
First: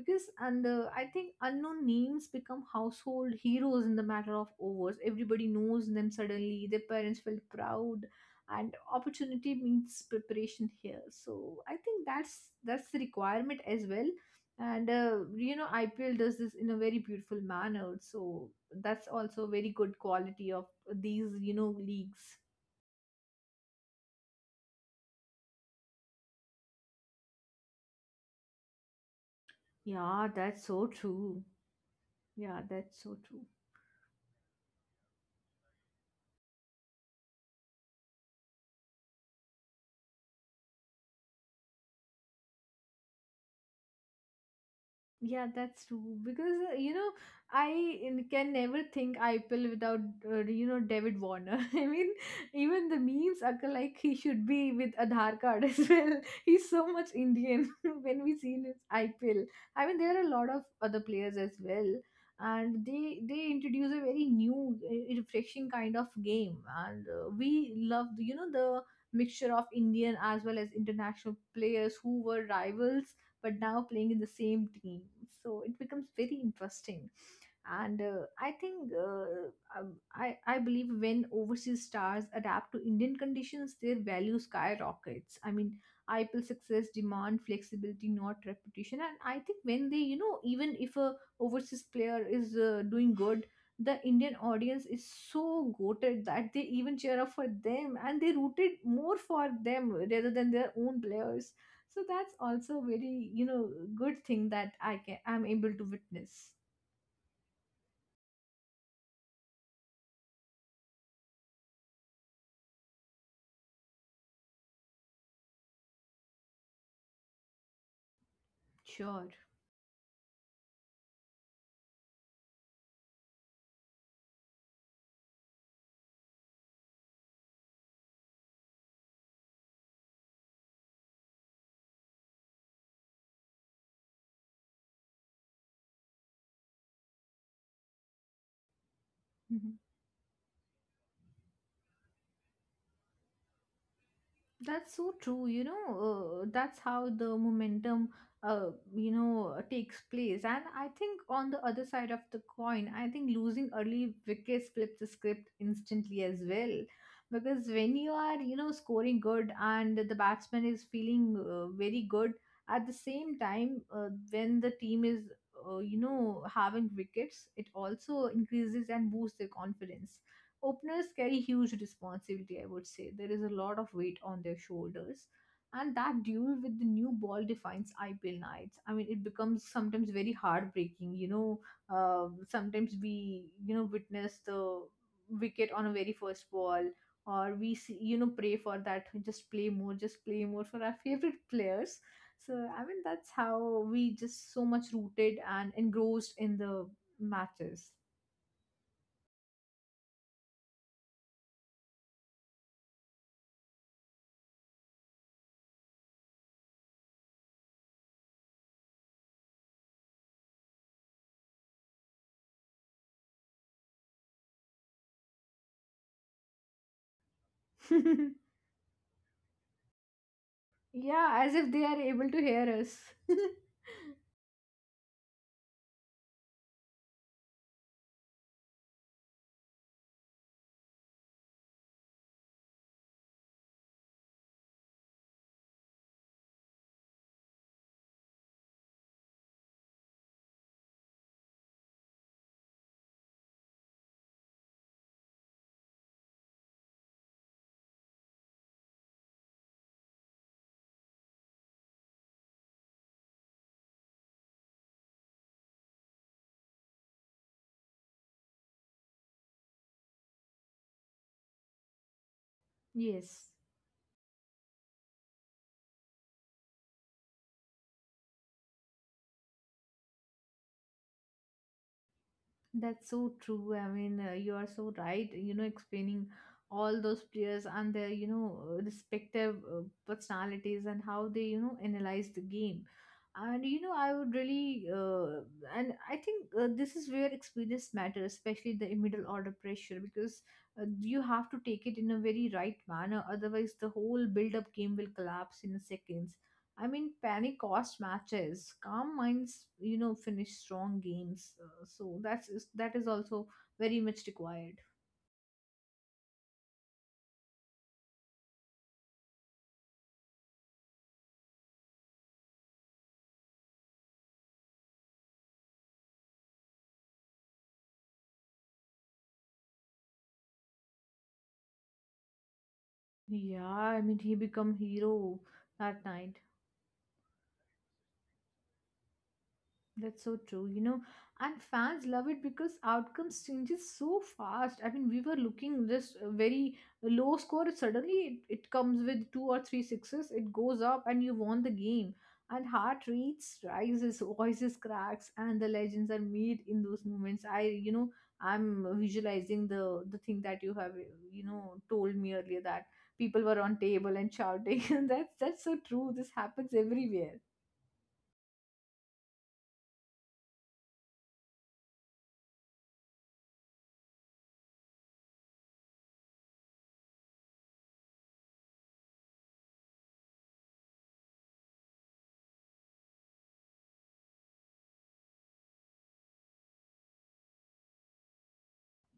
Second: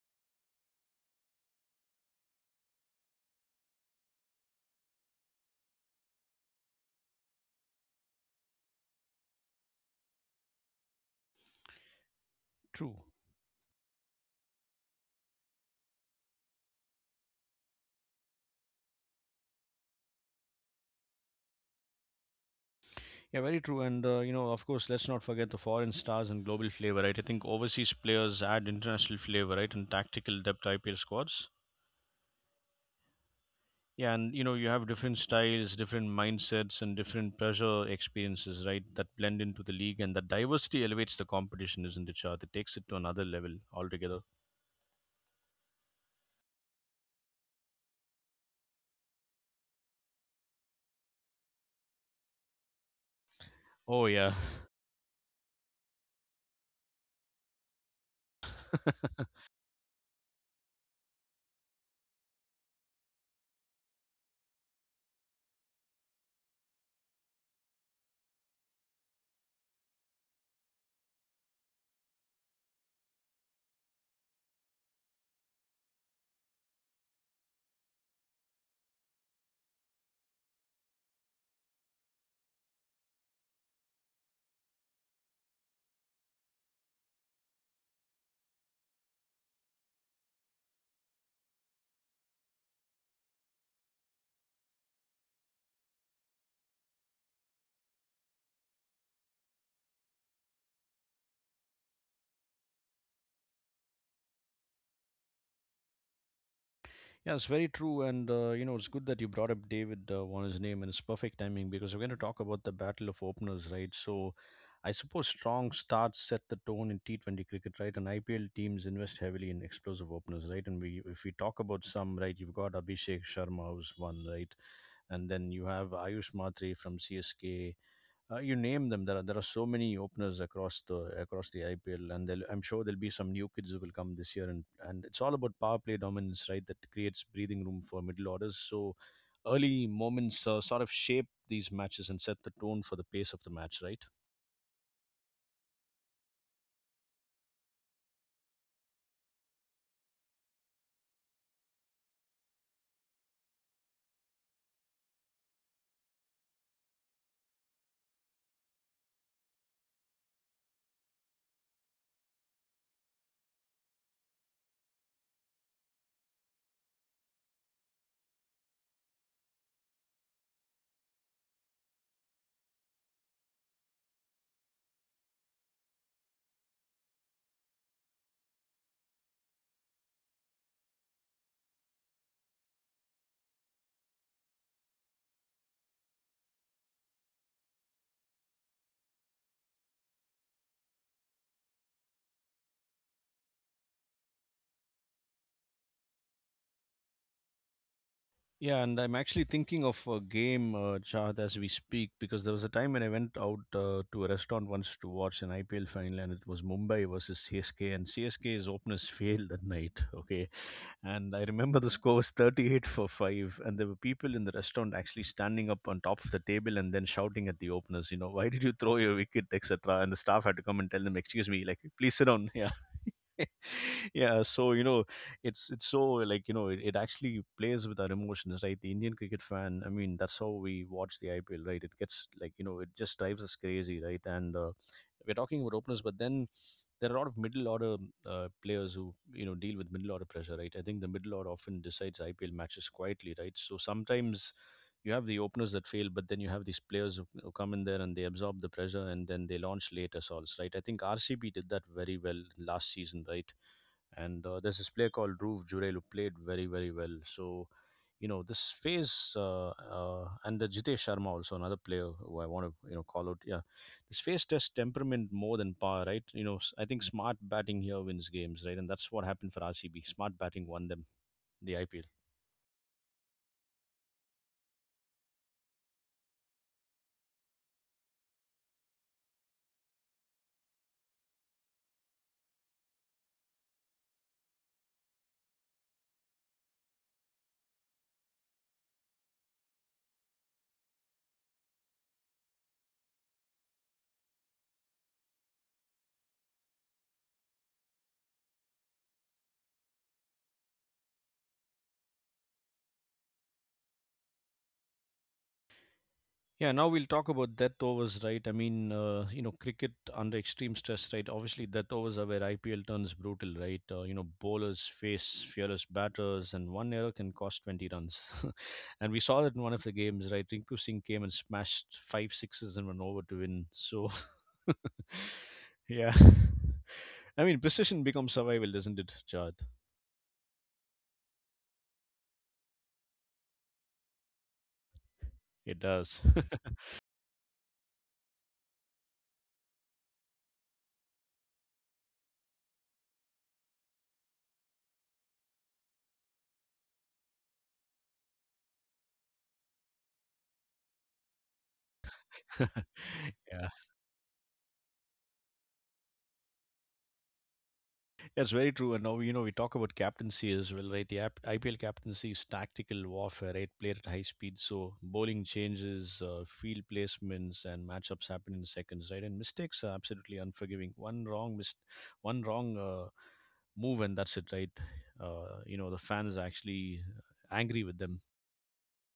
S2: Because, and I think unknown names become household heroes in the matter of overs. Everybody knows them suddenly. Their parents felt proud, and opportunity means preparation here. So I think that's
S1: True.
S2: the requirement as well. And you know, IPL does this in a very beautiful manner, so that's also very good quality of these, you know, leagues.
S1: Yeah, very true. And you know, of course, let's not forget the foreign stars and global flavor, right? I think overseas players add international flavor, right, and
S2: Yeah,
S1: tactical
S2: that's
S1: depth
S2: so
S1: IPL
S2: true.
S1: squads.
S2: Yeah, that's so true.
S1: Yeah, and you know, you have different styles, different mindsets, and different pressure experiences, right? That blend into the league, and that diversity elevates the competition, isn't it, Shah? It takes it to another level altogether.
S2: Yeah, that's true. Because you know, I can never think IPL without you know, David Warner. I mean, even the memes are like
S1: Oh
S2: he
S1: yeah,
S2: should be with Aadhaar card as well. He's so much Indian when we see in his IPL. I mean, there are a lot of other players as well, and they introduce a very new, refreshing kind of game, and we love, you know, the mixture of Indian as well as international players who were rivals but now playing in the same team. So it becomes very interesting. And I believe when overseas stars adapt to Indian conditions, their value skyrockets. I mean, IPL success demand flexibility, not reputation. And I think when they, you know, even if a overseas player is doing good, the Indian audience is so goated that they even cheer up for them, and they rooted more for them rather than their own players. So that's also very, you know, good thing that I'm able to witness.
S1: yeah, it's very true, and you know, it's good that you brought up David Warner's name, and it's perfect timing because we're going to talk about the battle of openers, right? So, I suppose strong starts set the tone in T20 cricket, right? And IPL teams invest
S2: Sure.
S1: heavily in explosive openers, right? And we, if we talk about some, right, you've got Abhishek Sharma who's one, right? And then you have Ayush Matri from CSK. You name them. There are so many openers across the IPL, and I'm sure there'll be some new kids who will come this year, and it's all about power play dominance, right? That creates breathing room for middle orders. So
S2: Mhm.
S1: early moments sort of shape these matches and set the tone for the pace of the match, right?
S2: That's so true. You know, that's how the momentum, you know, takes place. And I think on the other side of the coin, I think losing early wickets flips the script instantly as well. Because when you are, you know, scoring good and the batsman is feeling very good, at the same time, when the team is, you know, having wickets, it also increases and boosts their confidence. Openers carry huge responsibility, I would say. There is a lot of weight on their shoulders. And that duel with the new ball defines IPL nights. I mean, it becomes sometimes very heartbreaking. You know, sometimes we, you know, witness the wicket on a very first ball, or we see, you know, pray for that. Just play more for our favorite players. So, I mean, that's how we just so much rooted and engrossed in the matches.
S1: Yeah, and I'm actually thinking of a game, Chad, as we speak, because there was a time when I went out to a restaurant once to watch an IPL final, and it was Mumbai versus CSK, and CSK's openers failed that night. Okay, and I remember the score was 38 for 5. And there were people in the restaurant actually standing up on top of the table and then shouting at the openers, you know, why did you throw your wicket, etc. And the staff had to come and tell them,
S2: Yeah,
S1: excuse
S2: as
S1: me,
S2: if
S1: like,
S2: they are
S1: please sit
S2: able to
S1: down.
S2: hear
S1: Yeah.
S2: us.
S1: yeah, so you know it's so like you know it actually plays with our emotions, right? The Indian cricket fan, I mean, that's how we watch the IPL, right? It gets like you know it just drives us crazy, right? And we're talking about openers, but then there are a lot of middle order players who you know deal with middle order pressure, right? I think the middle order often decides IPL matches quietly, right? So sometimes you have the openers that fail, but then you have these players who come in there and they absorb the pressure and then they launch late assaults, right? I think RCB did that very well last season, right? And there's this player called Dhruv Jurel who played very very well. So you know this phase, and the Jitesh Sharma also another player who I want to you know call out.
S2: Yes,
S1: Yeah, this phase tests temperament more than power, right? You know I think smart batting here wins games, right? And that's what happened for RCB. Smart batting won them the IPL.
S2: that's so true. I mean, you are so right. You know, explaining all those players and their, you know, respective personalities and how they, you know, analyze the game. And you know, I would really and I think this is where experience matters, especially the middle order pressure, because you have to take it in a very right manner, otherwise the whole build up game will collapse in seconds. I mean, panic cost matches, calm minds, you know, finish strong games, so that is also very much required.
S1: Yeah, now we'll talk about death overs, right? I mean, you know, cricket under extreme stress, right? Obviously, death overs are where IPL turns brutal, right? You know, bowlers face fearless batters, and one error can cost 20 runs. And we saw that in one of the games, right? Rinku Singh came and smashed five sixes in one over to win.
S2: Yeah, I
S1: So,
S2: mean, he become hero that
S1: yeah.
S2: night.
S1: I mean, precision becomes survival, doesn't it, Chad?
S2: That's so true, you know, and fans love it because outcomes changes so fast. I mean, we were
S1: It
S2: looking just
S1: does.
S2: a very low score. Suddenly, it comes with two or three sixes. It goes up, and you won the game. And heart rates rises, voices cracks, and the legends are made in those moments. I, you know, I'm visualizing the thing that you have, you know, told me earlier that people were
S1: yeah.
S2: on table and shouting. That's so true. This happens everywhere.
S1: That's very true. And now, you know, we talk about captaincy as well, right? IPL captaincy is tactical warfare, right? Played at high speed. So bowling changes, field placements, and matchups happen in seconds, right? And mistakes are absolutely unforgiving. One wrong move, and that's it, right? You know, the fans are actually angry with them.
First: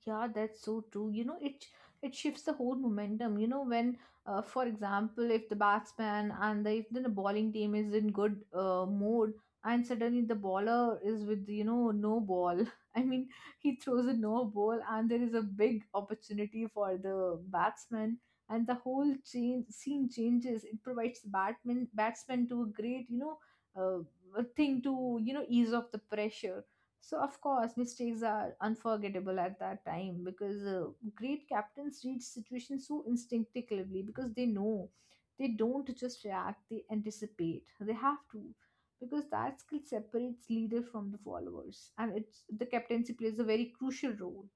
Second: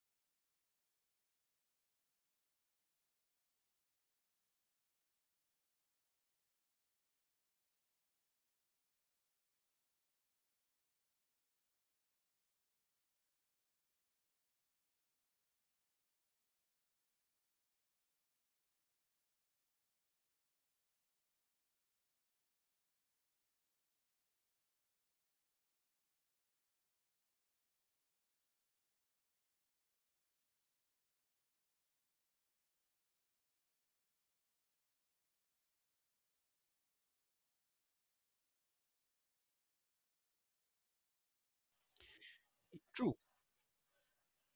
S2: Yeah, that's so true. You know, it shifts the whole momentum. You know, when, for example, if the batsman, and the if the bowling team is in good mode, and suddenly the bowler is with, you know, no ball. I mean, he throws a no ball, and there is a big opportunity for the batsman, and the whole change scene changes. It provides the batsman to a great, you know, a thing to, you know, ease off the pressure. So, of course, mistakes are unforgettable at that time, because great captains read situations so instinctively, because they know they don't just react, they anticipate. They have to, because that skill separates leader from the followers, and it's the captaincy
S1: True.
S2: plays a very crucial role.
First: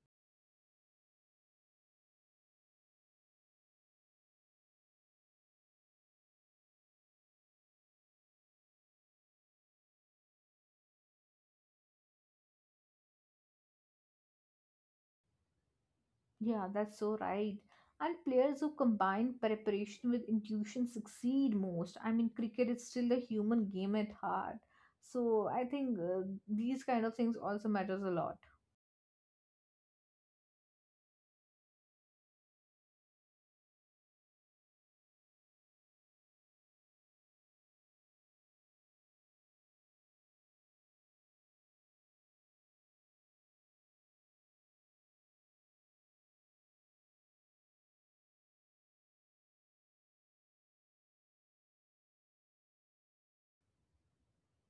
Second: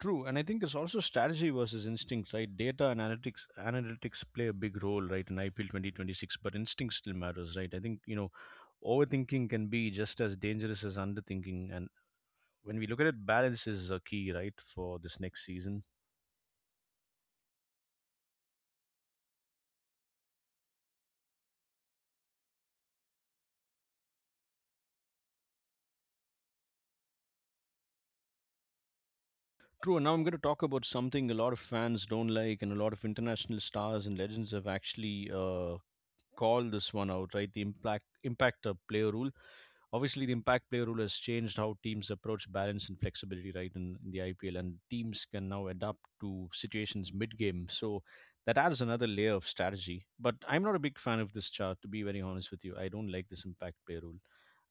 S1: True, and I think it's also strategy versus instinct, right? Data and analytics play a big role, right, in IPL 2026, but instinct still matters, right? I think you know, overthinking can be just as dangerous as underthinking, and when we look at it, balance is a key, right, for this next season.
S2: Yeah, that's so right. And players who combine preparation with intuition succeed most. I mean, cricket is still a human game at heart. So I think these kind of things also matters a lot.
S1: True, and now I'm going to talk about something a lot of fans don't like, and a lot of international stars and legends have actually called this one out, right? The impact of player rule. Obviously, the impact play rule has changed how teams approach balance and flexibility, right, in the IPL, and teams can now adapt to situations mid game. So that adds another layer of strategy. But I'm not a big fan of this chart, to be very honest with you. I don't like this impact play rule.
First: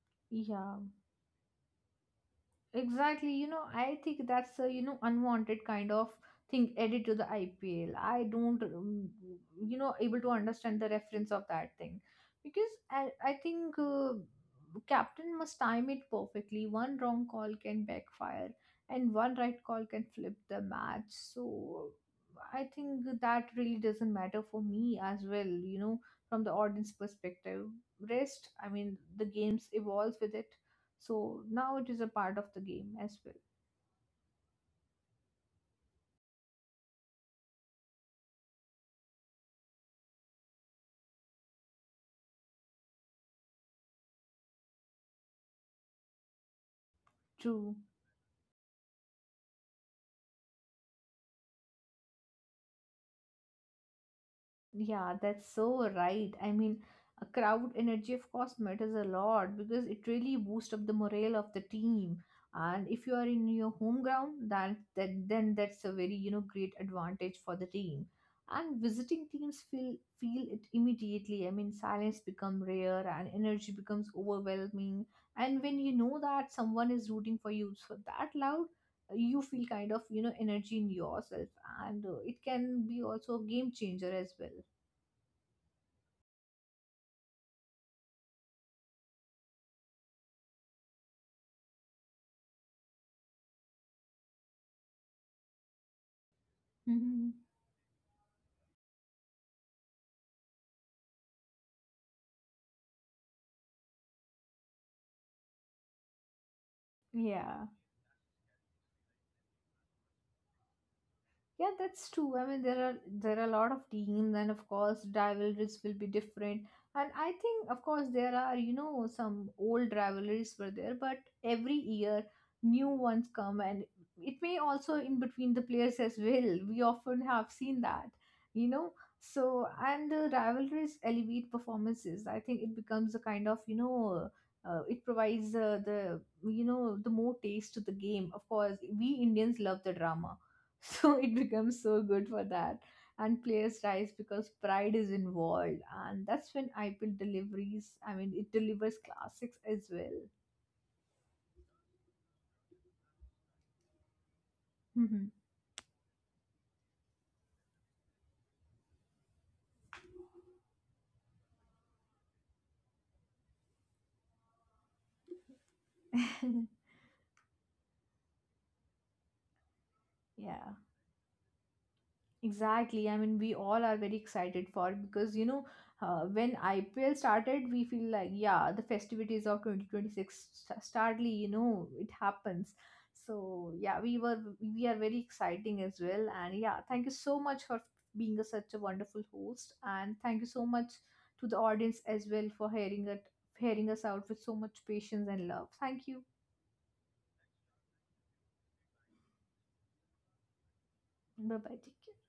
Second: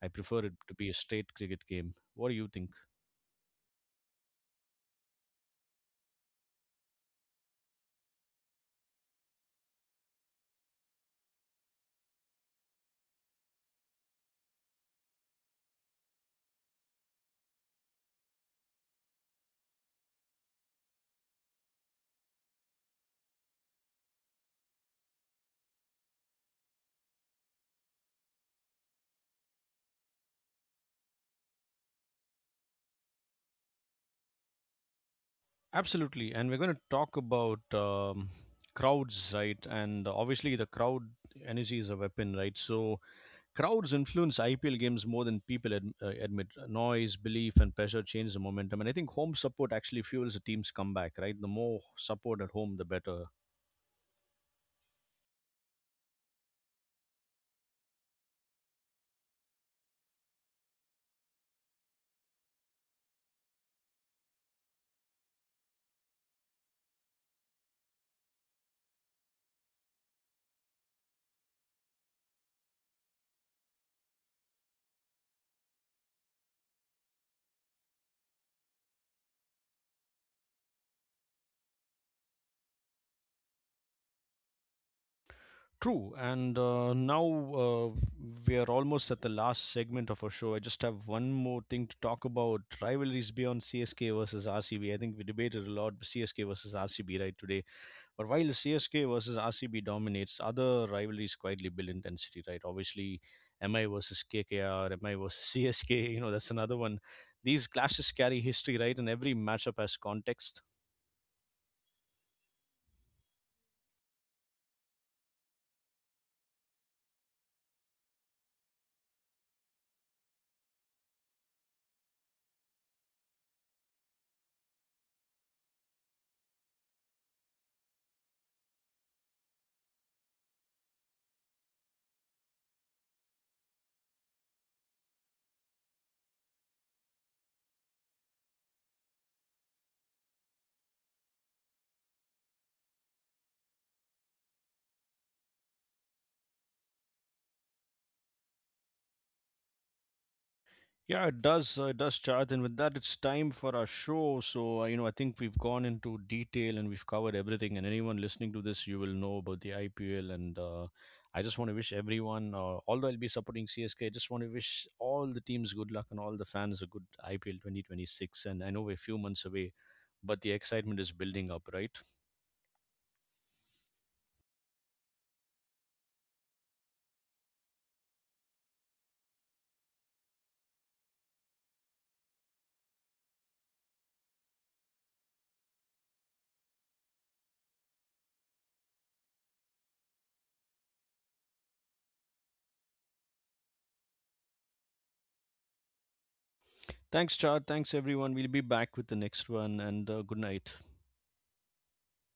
S1: I prefer it to
S2: Yeah,
S1: be a straight cricket game. What do you think?
S2: exactly. You know, I think that's a, you know, unwanted kind of thing added to the IPL. I don't, you know, able to understand the reference of that thing, because I think captain must time it perfectly. One wrong call can backfire, and one right call can flip the match. So I think that really doesn't matter for me as well, you know, from the audience perspective. Rest, I mean, the games evolves with it. So now it is a part of the game as well.
S1: Absolutely. And we're going to talk about crowds, right? And obviously, the crowd energy is a weapon, right? So crowds influence IPL games more than people admit. Noise, belief, and
S2: True.
S1: pressure change the momentum. And I think home support actually fuels a team's comeback, right? The more support at home, the better.
S2: Yeah, that's so right. I mean, a crowd energy, of course, matters a lot because it really boosts up the morale of the team. And if you are in your home ground, that, that then that's a very, you know, great advantage for the team. And visiting teams feel it immediately. I mean, silence become rare and energy becomes overwhelming. And when you know that someone is rooting for you so that loud, you feel kind of, you know, energy in yourself, and it can be also a game changer as well.
S1: True. And now we are almost at the last segment of our show. I just have one more thing to talk about rivalries beyond CSK versus RCB. I think we debated a lot CSK versus RCB,
S2: Mhm.
S1: right, today. But while CSK versus RCB dominates, other rivalries quietly build intensity, right? Obviously, MI versus KKR, MI versus CSK, you know, that's another one.
S2: Yeah.
S1: These clashes carry history, right? And every matchup has context.
S2: Yeah, that's true. I mean, there are a lot of teams, and of course, rivalries will be different. And I think, of course, there are, you know, some old rivalries were there, but every year new ones come, and it may also in between the players as well. We often have seen that, you know. So, and the rivalries elevate performances. I think it becomes a kind of, you know. It provides the, you know, the more taste to the game. Of course, we Indians love the drama. So it becomes so good for that, and players rise because pride is involved, and that's when IPL deliveries, I mean, it delivers classics as well.
S1: Yeah, it does. It does, Chad. And with that, it's time for our show. So, you know, I think we've gone into detail and we've covered everything. And anyone listening to this, you will know about the IPL. And I just want to wish everyone, although I'll be supporting CSK, I just want to wish all the teams good luck and all the fans a good IPL 2026. And I know we're a few months away, but the
S2: Yeah.
S1: excitement is building up, right?
S2: Exactly. I mean, we all are very excited for it, because you know, when IPL started, we feel like, yeah, the festivities of 2026 startly, you know, it happens. So yeah, we are very exciting as well. And yeah, thank you so much for being a, such a wonderful host, and thank you so much to the audience as well for hearing it, hearing us out with so much patience and love. Thank you.
S1: Thanks, Chad. Thanks, everyone. We'll be back with the next one. And good night.
S2: Bye bye. Take care.